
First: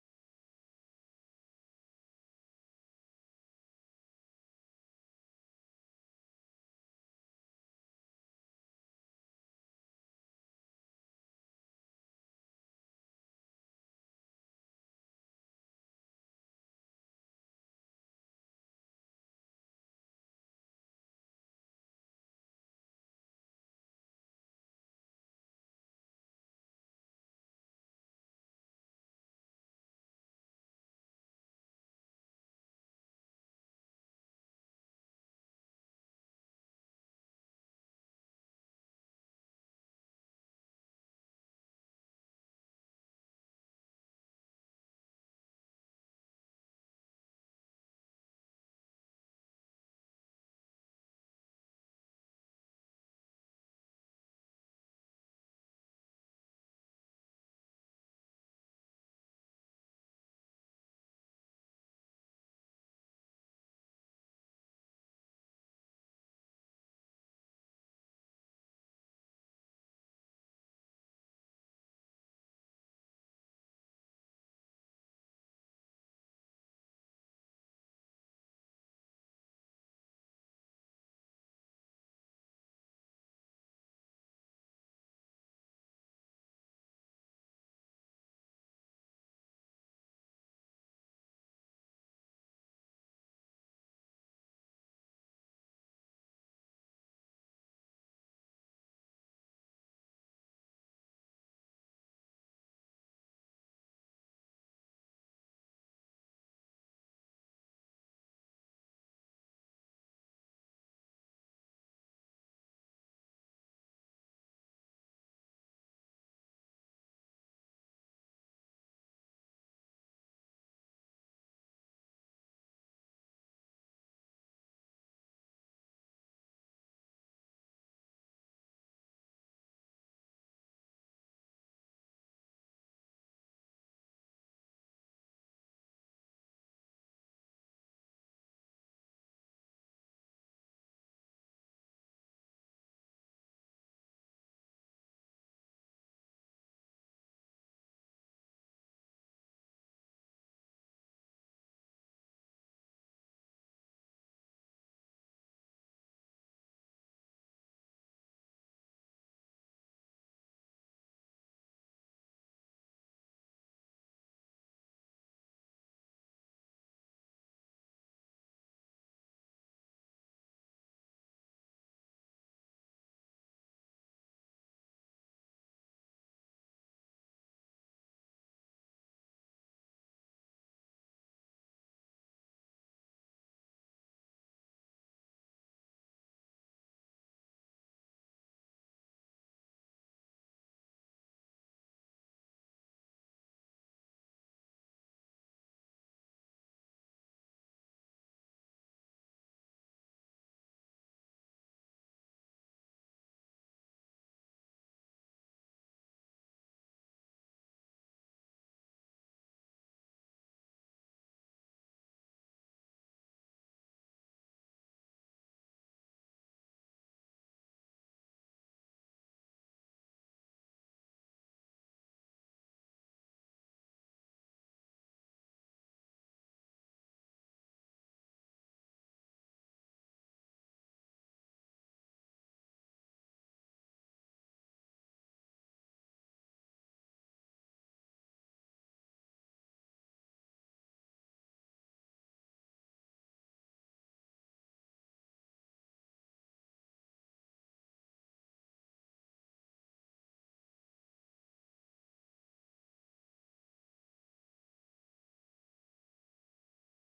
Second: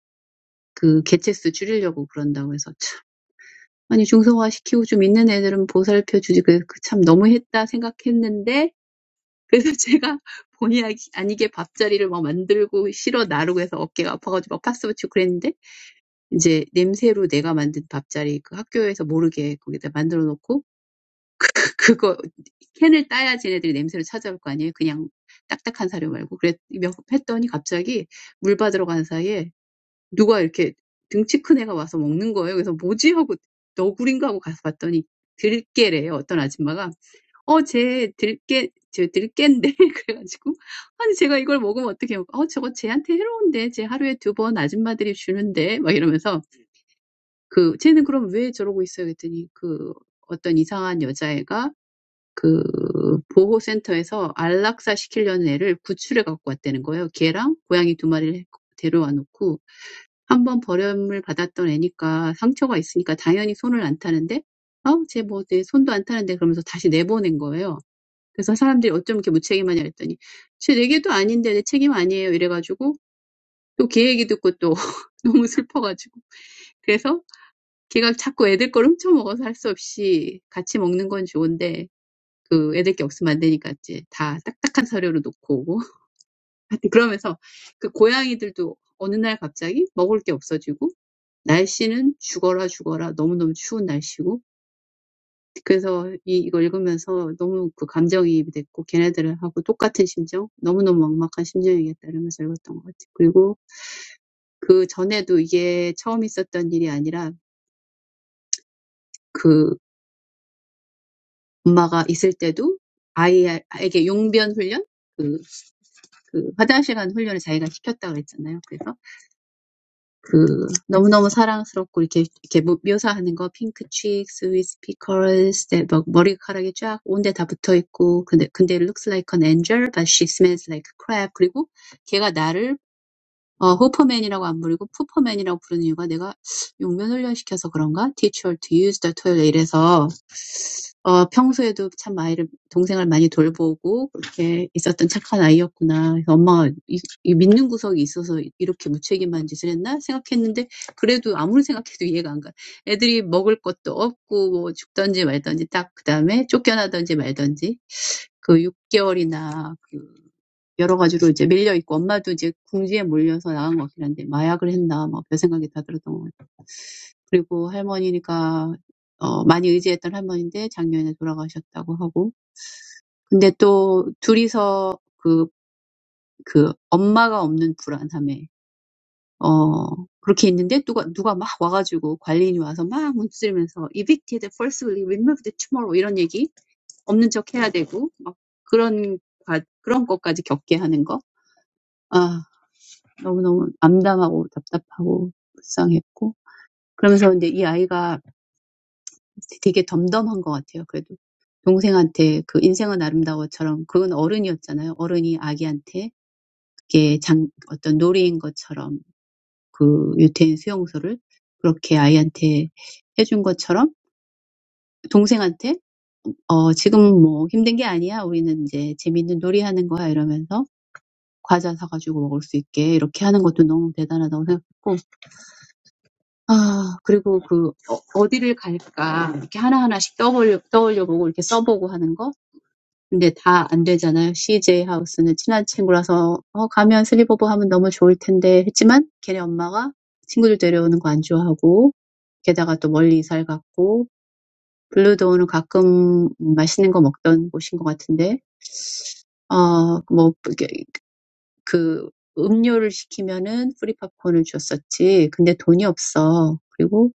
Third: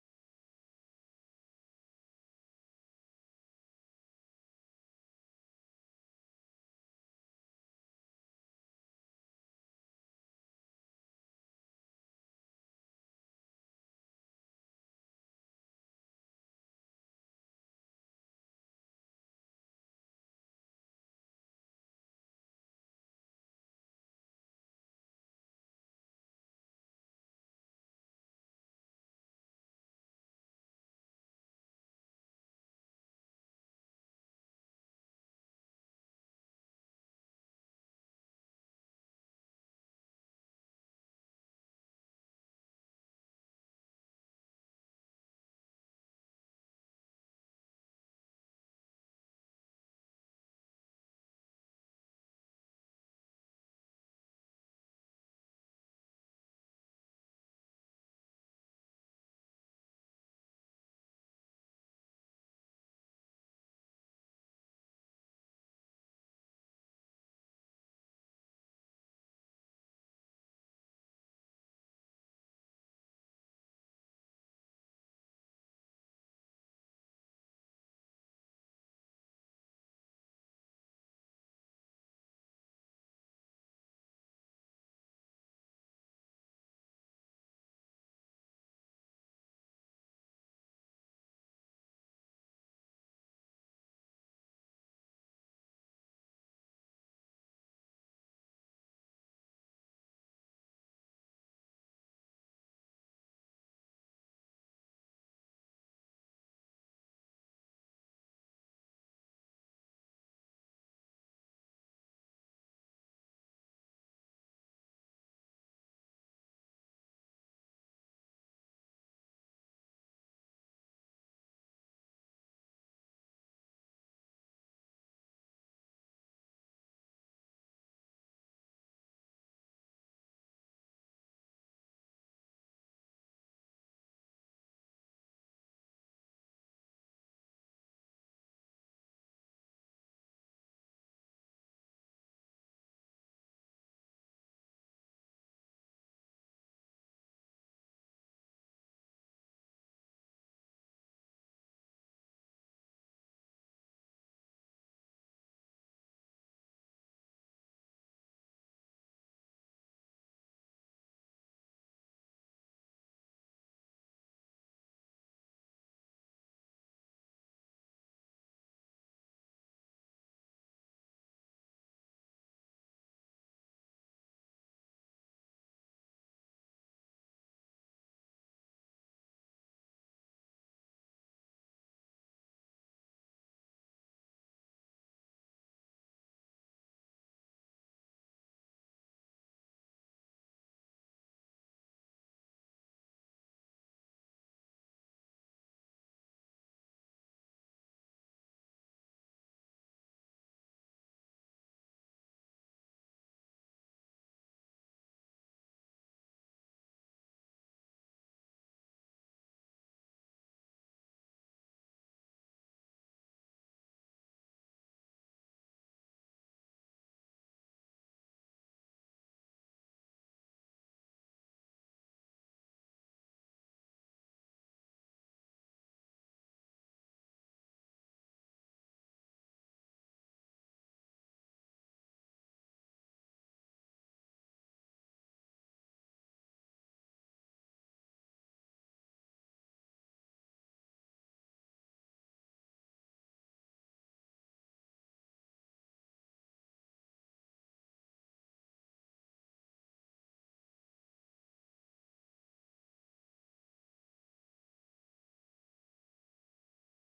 [SPEAKER 3] 그 개체수 줄이려고 그런다고 해서 참. 아니, 중성화시키고 좀 있는 애들은 보살펴 주지. 그, 그참 너무했다 생각했는데, 그래서 제가 본의 아니게 밥자리를 막 만들고 실어 나르고 해서 어깨가 아파가지고 막 파스 붙이고 그랬는데, 이제 냄새로 내가 만든 밥자리 그 학교에서 모르게 거기다 만들어 놓고 그거 캔을 따야 쟤네들이 냄새를 찾아올 거 아니에요. 그냥 딱딱한 사료 말고. 그랬 몇 했더니 갑자기 물 받으러 간 사이에 누가 이렇게 등치 큰 애가 와서 먹는 거예요. 그래서 뭐지 하고 너구리인가 하고 가서 봤더니 들깨래요. 어떤 아줌마가 어, 쟤 들깨, 저 들깨인데 그래가지고 아니 제가 이걸 먹으면 어떻게 먹? 어, 저거 쟤한테 해로운데 쟤 하루에 두 번 아줌마들이 주는데 막 이러면서 그 쟤는 그럼 왜 저러고 있어요? 그랬더니 그 어떤 이상한 여자애가 그 보호센터에서 안락사 시키려는 애를 구출해 갖고 왔다는 거예요. 개랑 고양이 두 마리를 데려와 놓고 한번 버림을 받았던 애니까 상처가 있으니까 당연히 손을 안 타는데 어, 쟤 뭐, 내 손도 안 타는데 그러면서 다시 내보낸 거예요. 그래서 사람들이 어쩜 이렇게 무책임하냐 그랬더니 쟤 내게도 아닌데 내 책임 아니에요 이래가지고 또 걔 얘기 듣고 또 너무 슬퍼가지고 그래서 걔가 자꾸 애들 걸 훔쳐먹어서 할 수 없이 같이 먹는 건 좋은데 그 애들 게 없으면 안 되니까 이제 다 딱딱한 사료를 놓고 오고 그러면서 그 고양이들도 어느 날 갑자기 먹을 게 없어지고 날씨는 죽어라 죽어라 너무너무 추운 날씨고 그래서 이, 이거 읽으면서 너무 그 감정이입이 됐고 걔네들하고 똑같은 심정 너무너무 막막한 심정이겠다 이러면서 읽었던 것 같아요. 그리고 그 전에도 이게 처음 있었던 일이 아니라 그 엄마가 있을 때도 아이에게 용변 훈련 그, 그 화장실 간 훈련을 자기가 시켰다고 그랬잖아요. 그래서 그 너무너무 사랑스럽고 이렇게 이렇게 묘사하는 거 핑크 cheeks with pickles 네, 막 머리카락이 쫙 온데 다 붙어 있고 근데 근데 looks like an angel but she smells like crap 그리고 걔가 나를 어, 호퍼맨이라고 안 부르고 푸퍼맨이라고 부르는 이유가 내가 용변 훈련시켜서 그런가? Teach her to use the toilet 이래서 어, 평소에도 참 아이를 동생을 많이 돌보고 그렇게 있었던 착한 아이였구나. 그래서 엄마가 이, 이 믿는 구석이 있어서 이렇게 무책임한 짓을 했나 생각했는데 그래도 아무리 생각해도 이해가 안 가. 애들이 먹을 것도 없고 뭐 죽든지 말든지 딱 그 다음에 쫓겨나든지 말든지 그 6개월이나 여러 가지로 이제 밀려 있고 엄마도 이제 궁지에 몰려서 나간 것 같긴 한데 마약을 했나 막 별 생각이 다 들었던 것 같아요. 그리고 할머니가 어 많이 의지했던 할머니인데 작년에 돌아가셨다고 하고 근데 또 둘이서 그그 엄마가 없는 불안함에 어 그렇게 있는데 누가 누가 막 와가지고 관리인이 와서 막 문두들면서 evicted forcibly removed tomorrow 이런 얘기 없는 척 해야 되고 막 그런 가- 그런 것까지 겪게 하는 거. 아 너무너무 암담하고 답답하고 불쌍했고 그러면서 이제 이 아이가 되게 덤덤한 것 같아요. 그래도 동생한테 그 인생은 아름다워처럼 그건 어른이었잖아요. 어른이 아기한테 그게 장 어떤 놀이인 것처럼 그 유태인 수용소를 그렇게 아이한테 해준 것처럼 동생한테 어 지금 뭐 힘든 게 아니야. 우리는 이제 재밌는 놀이하는 거야 이러면서 과자 사가지고 먹을 수 있게 이렇게 하는 것도 너무 대단하다고 생각했고 아, 그리고 그, 어, 어디를 갈까, 이렇게 하나하나씩 떠올려, 떠올려보고 이렇게 써보고 하는 거? 근데 다 안 되잖아요. CJ 하우스는 친한 친구라서, 어, 가면 슬립오버 하면 너무 좋을 텐데, 했지만, 걔네 엄마가 친구들 데려오는 거 안 좋아하고, 게다가 또 멀리 이사를 갔고, 블루도우는 가끔 맛있는 거 먹던 곳인 것 같은데, 어, 뭐, 이게 그, 음료를 시키면은 프리 팝콘을 줬었지. 근데 돈이 없어. 그리고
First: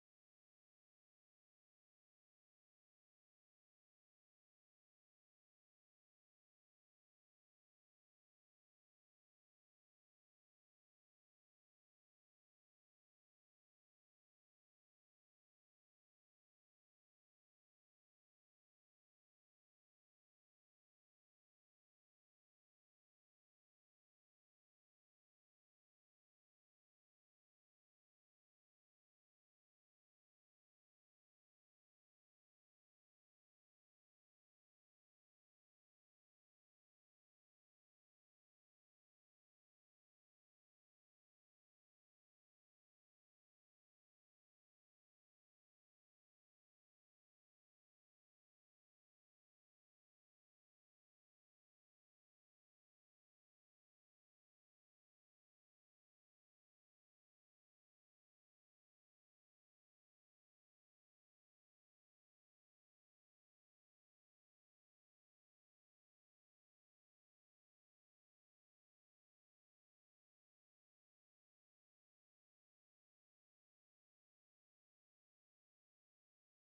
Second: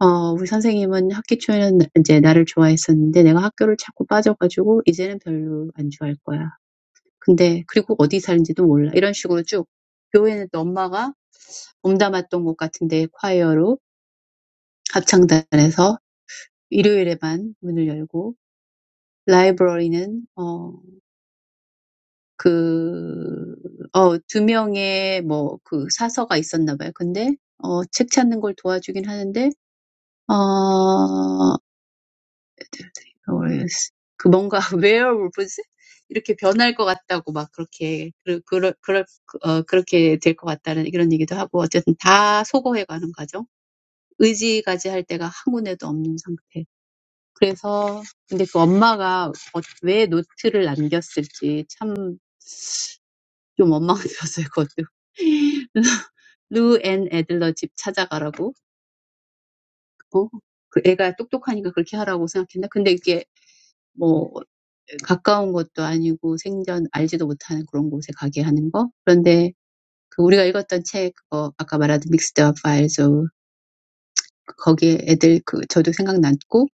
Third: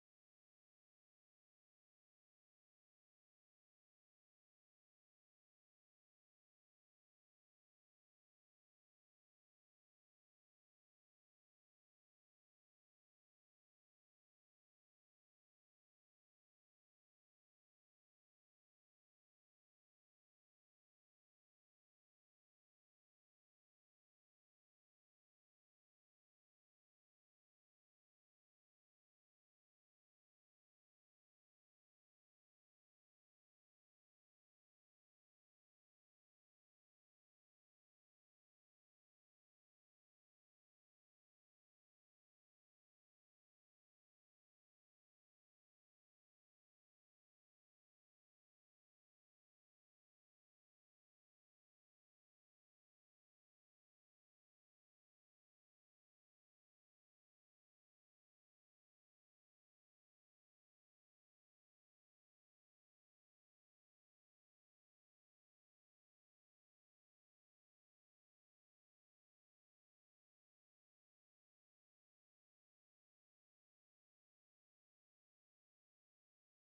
[SPEAKER 3] 어 우리 선생님은 학기 초에는 이제 나를 좋아했었는데 내가 학교를 자꾸 빠져가지고 이제는 별로 안 좋아할 거야. 근데 그리고 어디 사는지도 몰라. 이런 식으로 쭉 교회는 또 엄마가 몸담았던 곳 같은데 콰이어로 합창단에서 일요일에만 문을 열고 라이브러리는 어 그어두 명의 뭐 그 사서가 있었나 봐요. 근데 어 책 찾는 걸 도와주긴 하는데 어 어렸- 그 뭔가 웨어울브즈 이렇게 변할 것 같다고 막 그렇게 그 그럴 그럴 어 그렇게 될 것 같다는 이런 얘기도 하고 어쨌든 다 소거해가는 과정 의지까지 할 때가 한 군데도 없는 상태 그래서 근데 그 엄마가 어, 왜 노트를 남겼을지 참좀 원망이 들었어요 그것도 루앤 애들러 집 찾아가라고 어? 그 애가 똑똑하니까 그렇게 하라고 생각했나 근데 이게 뭐 가까운 것도 아니고 생전 알지도 못하는 그런 곳에 가게 하는 거. 그런데 그 우리가 읽었던 책 그거 아까 말하던 믹스드 업 파일즈 거기에 애들 그 저도 생각났고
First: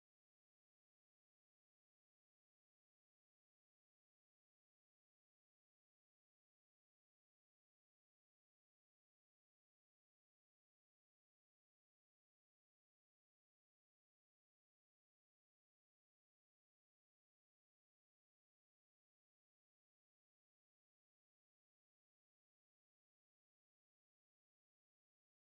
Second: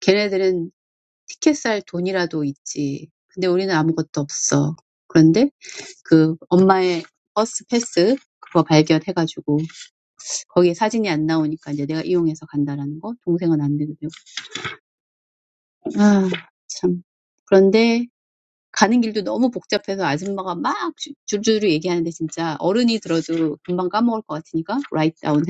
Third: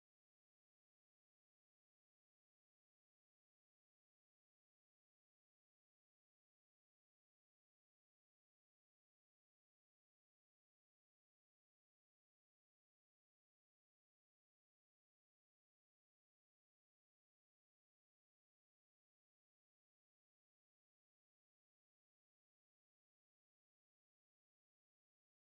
[SPEAKER 3] 걔네들은 티켓 살 돈이라도 있지. 근데 우리는 아무것도 없어. 그런데 그 엄마의 버스 패스 그거 발견해가지고 거기에 사진이 안 나오니까 이제 내가 이용해서 간다라는 거 동생은 안 되고 아, 참. 그런데 Right down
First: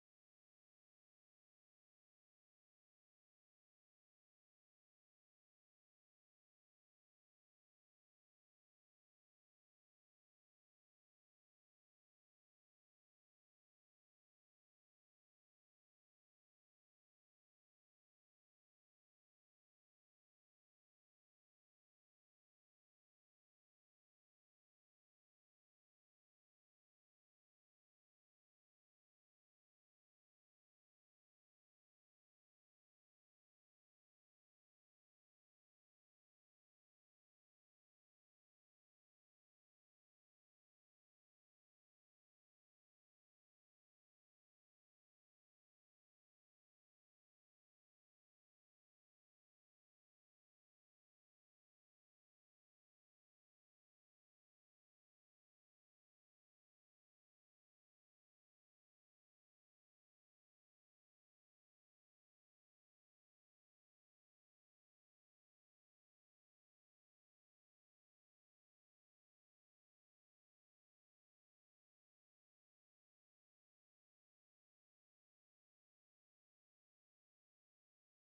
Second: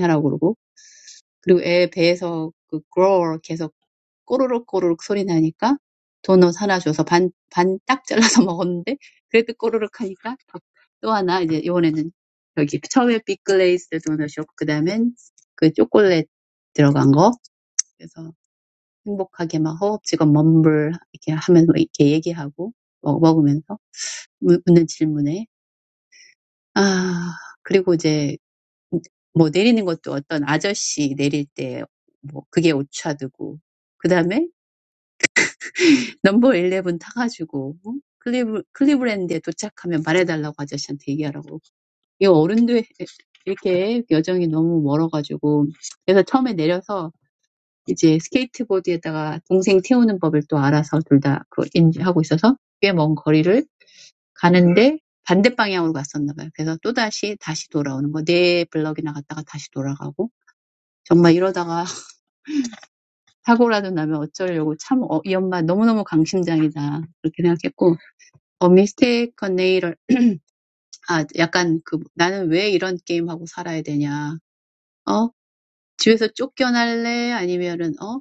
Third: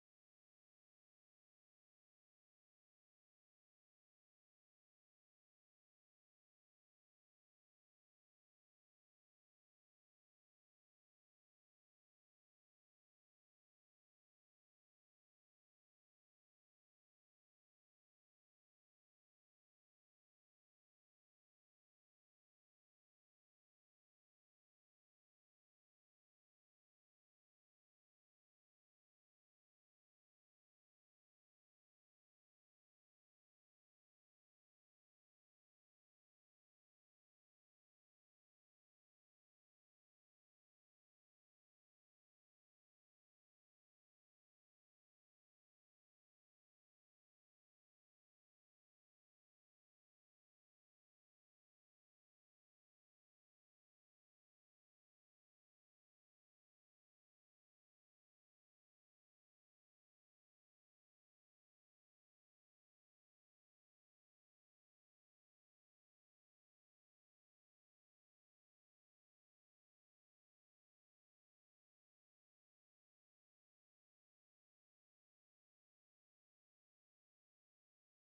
[SPEAKER 3] here. 묻- 묻는 질문에. 아, 그리고 이제 뭐 내리는 것도 어떤 아저씨 내릴 때 뭐 그게 오차드고 그다음에 넘버 11 타가지고 어? 클리브, 클리브랜드에 도착하면 말해달라고 아저씨한테 얘기하라고 이 어른도 이렇게 여정이 너무 멀어가지고 그래서 처음에 내려서 이제 스케이트보드에다가 동생 태우는 법을 또 알아서 둘 둘다그 인지하고 있어서 꽤 먼 거리를 가는데 반대 방향으로 갔었나 봐요. 그래서 또다시 다시 돌아오는 거. 네 블럭이나 갔다가 다시 돌아가고. 정말 이러다가 사고라도 나면 어쩌려고 참, 어, 이 엄마 너무너무 강심장이다. 그렇게 생각했고, 어, 미스테이크 네일을, 아, 약간 그, 나는 왜 이런 게임하고 살아야 되냐. 어? 집에서 쫓겨날래? 아니면은, 어?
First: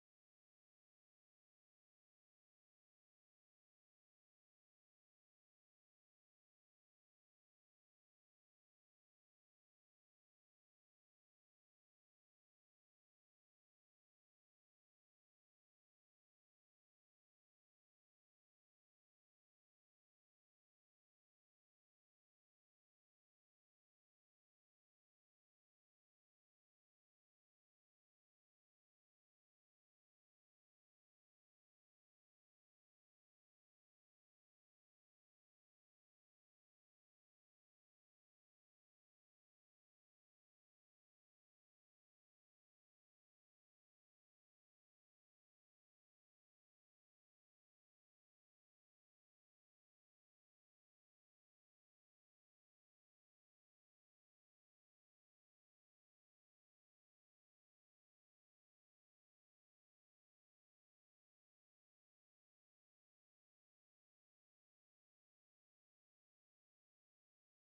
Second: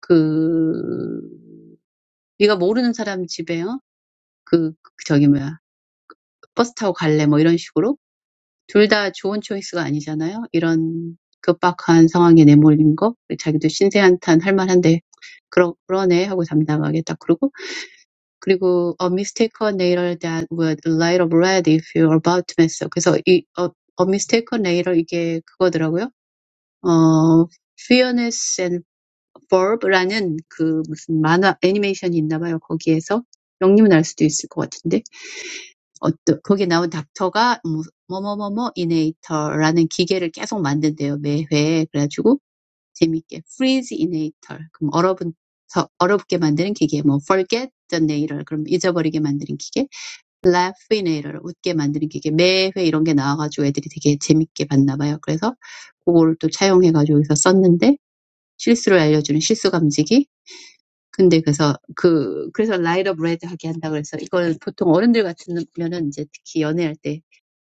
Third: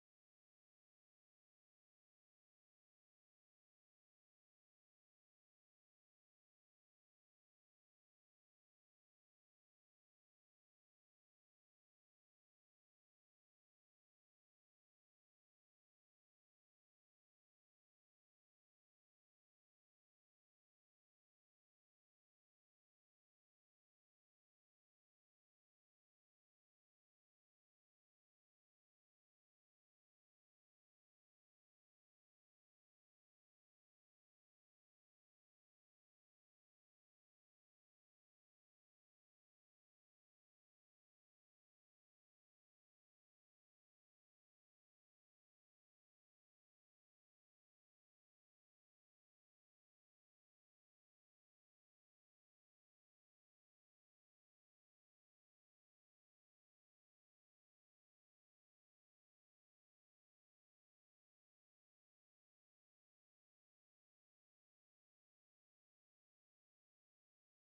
[SPEAKER 3] 그, 네가 모르는 사람 집에, 어? 그, 그 저기 뭐야. 버스 타고 갈래? 뭐 이런 식으로 둘 다 좋은 초이스가 아니잖아요. 이런 급박한 상황에 내몰린 거, 자기도 신세한탄 할 만한데 그러, 그러네 하고 담담하겠다. 그리고 그리고 A mistakeoner that would light up red if you're about to mess up. 그래서 이 A mistakeoner 이게 그거더라고요. 어 Fearless and Bob라는 그 무슨 만화 애니메이션이 있나봐요. 거기에서 영림은 할 수도 있을 것 같은데. 어떤 거기에 나온 닥터가 뭐 뭐뭐뭐뭐 이네이터라는 기계를 계속 만든대요 매 회에 그래가지고 재밌게 freeze 이네이터 그럼 얼어붙 얼어붙게 만드는 기계 뭐 forget the nator 그럼 잊어버리게 만드는 기계 laugh inator 웃게 만드는 기계 매회 이런 게 나와가지고 애들이 되게 재밌게 봤나 봐요 그래서 그거를 또 차용해가지고 여기서 썼는데 실수를 알려주는 실수 감지기 근데 그래서 그 그래서 라이더 브레드 하게 한다 그래서 이걸 보통 어른들 같으면은 이제 특히 연애할 때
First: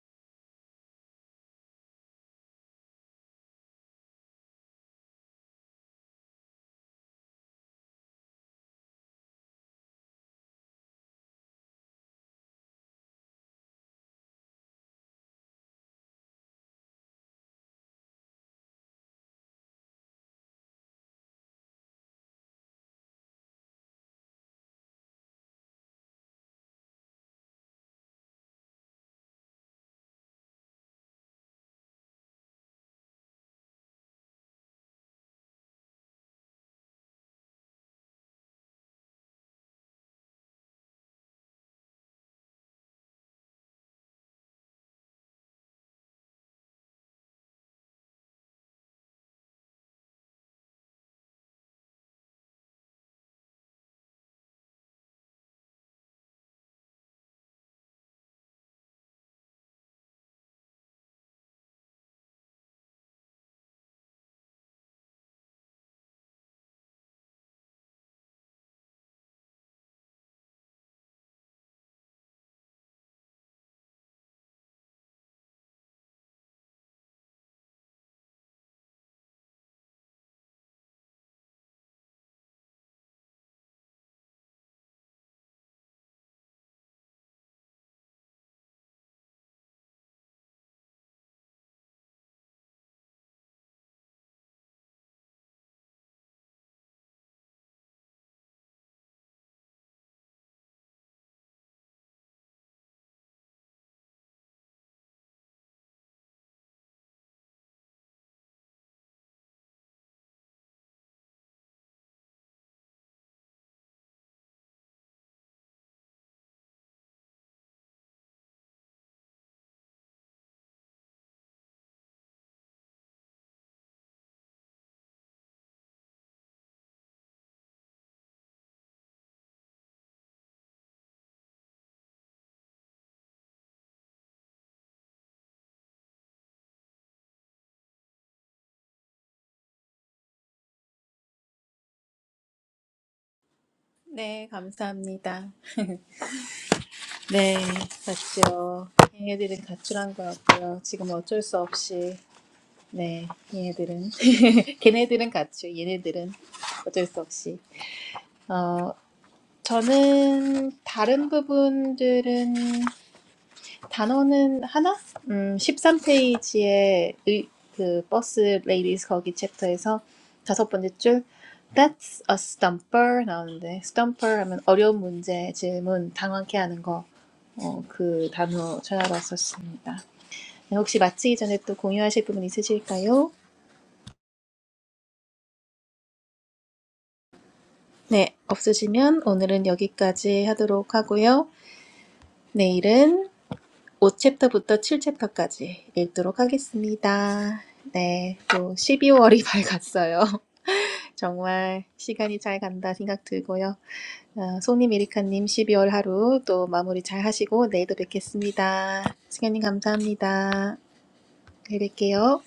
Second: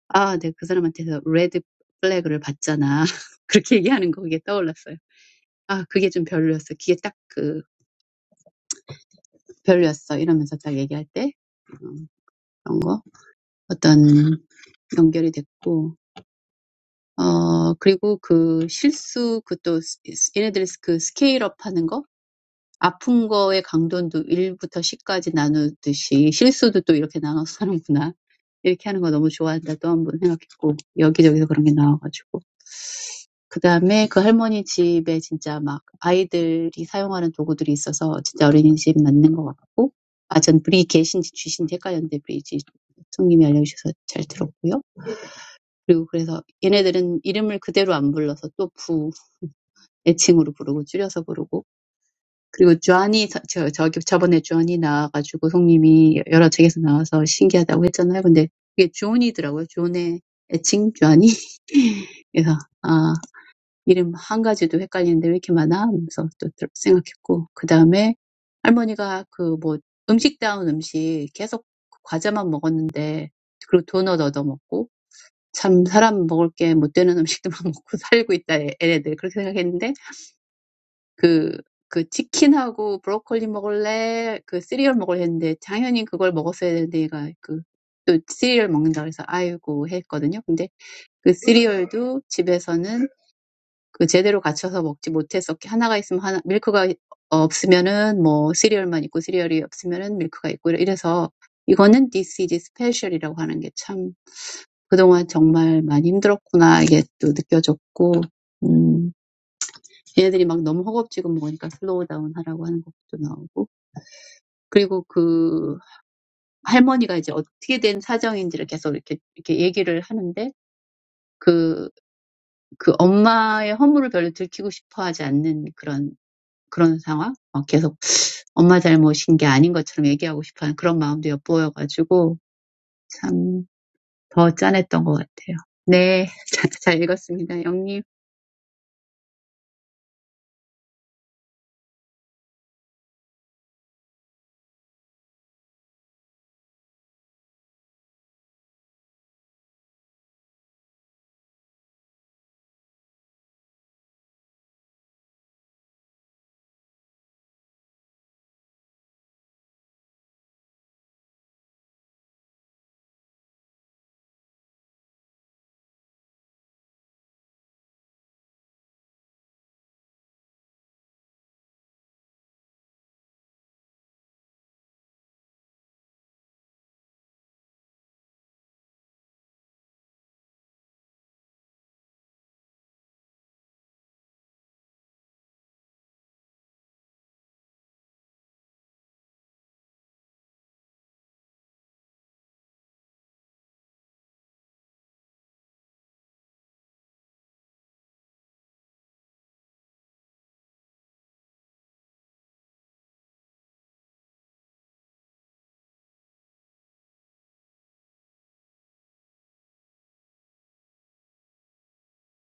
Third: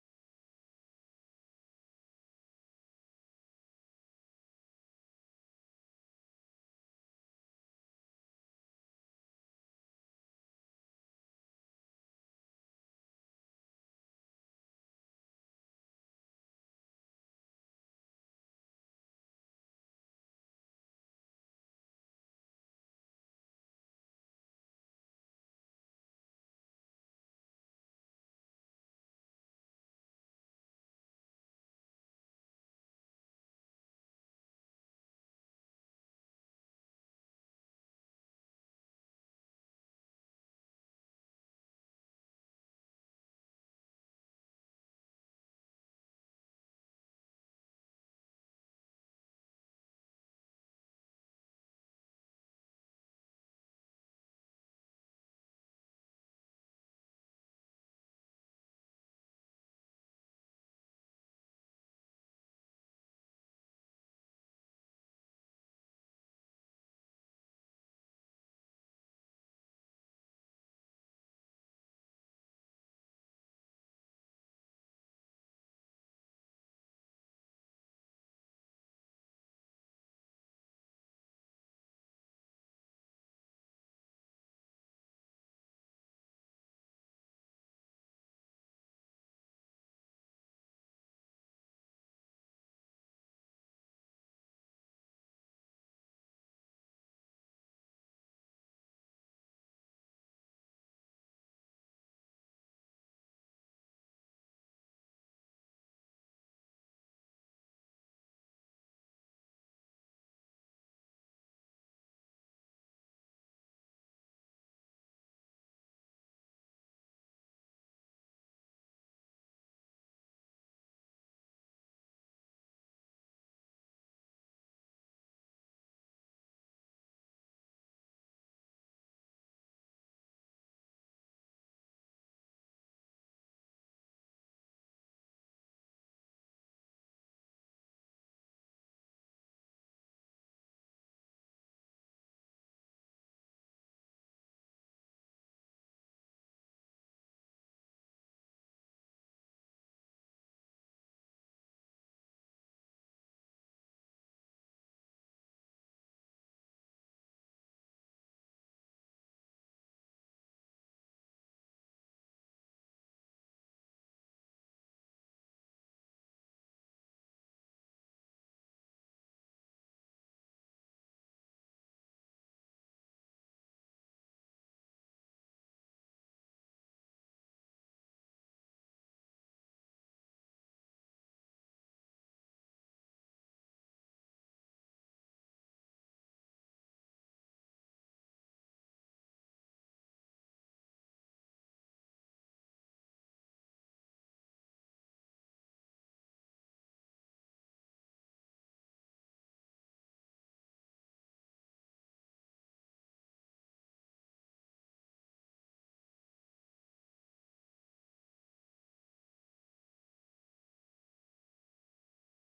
[SPEAKER 3] 아, 네, 그 사람한테서 레드 플래그를 받잖아. 그렇게 얘기하는 거 그게 떠올랐어요. 아, 그게 좀 별로였어. 그게 딱 그, 별로였어. 이러면서 딱 얘기할 때, 음, 그런 거. 어떤 연결이 됐고, 어, 그리고 그 실수, 그또 얘네들 그 스케일업 하는 거? 아픈 거의 강도도 일부터 십까지 나누듯이 실수도 또 이렇게 나눠서 하는구나. 이렇게 하는 거 너무 좋아한다. 또 한 번 생각했고 여기저기서 그런 게 나와가지고. 그 다음에 그 할머니 집에 진짜 막 아이들이 사용하는 도구들이 있어서 진짜 어린이집 맞는 것 같고 아 전 브리 계신지 쥐신지 헷갈렸는데 브리지 총님이 알려주셔서 잘 들었고요. 그리고 그래서 얘네들은 이름을 그대로 안 불러서 또 부 애칭으로 부르고 줄여서 부르고 그리고 주한이 저, 저기 저번에 주한이 나와가지고 가지고 송님이 여러 책에서 나와서 신기하다고 했잖아요. 근데 그게 주온이더라고요. 주온의 애칭 주한이. 그래서 아 이름 한 가지도 헷갈리는데 왜 이렇게 많아? 하면서 또 들- 생각했고 그 다음에 할머니가 그뭐 음식다운 음식 계속 과자만 먹었는데 그리고 도넛 얻어 먹고 참 사람 먹을 게못 되는 음식들만 먹고 살고 있다 얘- 얘네들 그렇게 생각했는데 그, 그 치킨하고 브로콜리 먹을래? 그 시리얼 먹을래 했는데 당연히 그걸 먹었어야 되는데 얘가 그, 또 시리얼 먹는다 그래서 아이고 했거든요. 근데 그 시리얼도 집에서는 그 제대로 갖춰서 먹지 못했었기 하나가 있으면 하나, 밀크가 없으면은 뭐 시리얼만 있고 시리얼이 없으면은 밀크가 있고 이래- 이래서 이거는 this is special이라고 하는 게참 그동안 정말 많이 힘들었구나 이게 또 느껴졌고, 얘네들이 막 너무 허겁지겁 먹으니까 슬로우 다운 하라고 하는 것도 나오고. 그리고 그 할머니가 이제 어떻게 된 사정인지를 계속 이렇게, 이렇게 얘기를 하는데, 그, 그 엄마의 허물을 별로 들키고 싶어 하지 않는 그런, 그런 상황? 막 계속 엄마 잘못인 게 아닌 것처럼 얘기하고 싶어 하는 그런 마음도 엿보여가지고, 참, 더 짠했던 것 같아요. 네, 잘, 잘 읽었습니다. 영님.
[SPEAKER 1] 네, 감사합니다. 네, 봤죠. 얘네들은 가출한 것 같고요. 지금 어쩔 수 없이, 네, 얘네들은, 걔네들은 가출, 얘네들은 어쩔 수 없이. 어, 저는 다른 부분들은 단어는 하나? 음, 13페이지에 그 버스 레이디스 거기 챕터에서 다섯 번째 줄 That's a stumper 나오는데 stumper 하면 어려운 문제 질문 당황케 하는 거. 어, 그 단어 찾아봤었습니다. 네, 혹시 마치기 전에 또 공유하실 부분 있으실까요? 네, 없으시면 오늘은 여기까지 하도록 하고요. 내일은 5챕터부터 7챕터까지 읽도록 하겠습니다. 네, 또 12월이 밝았어요. 정말 시간이 잘 간다 생각 들고요. 아, 송님, 에리카님 12월 하루 또 마무리 잘 하시고 내일도 뵙겠습니다. 승현님 감사합니다. 내일 뵐게요.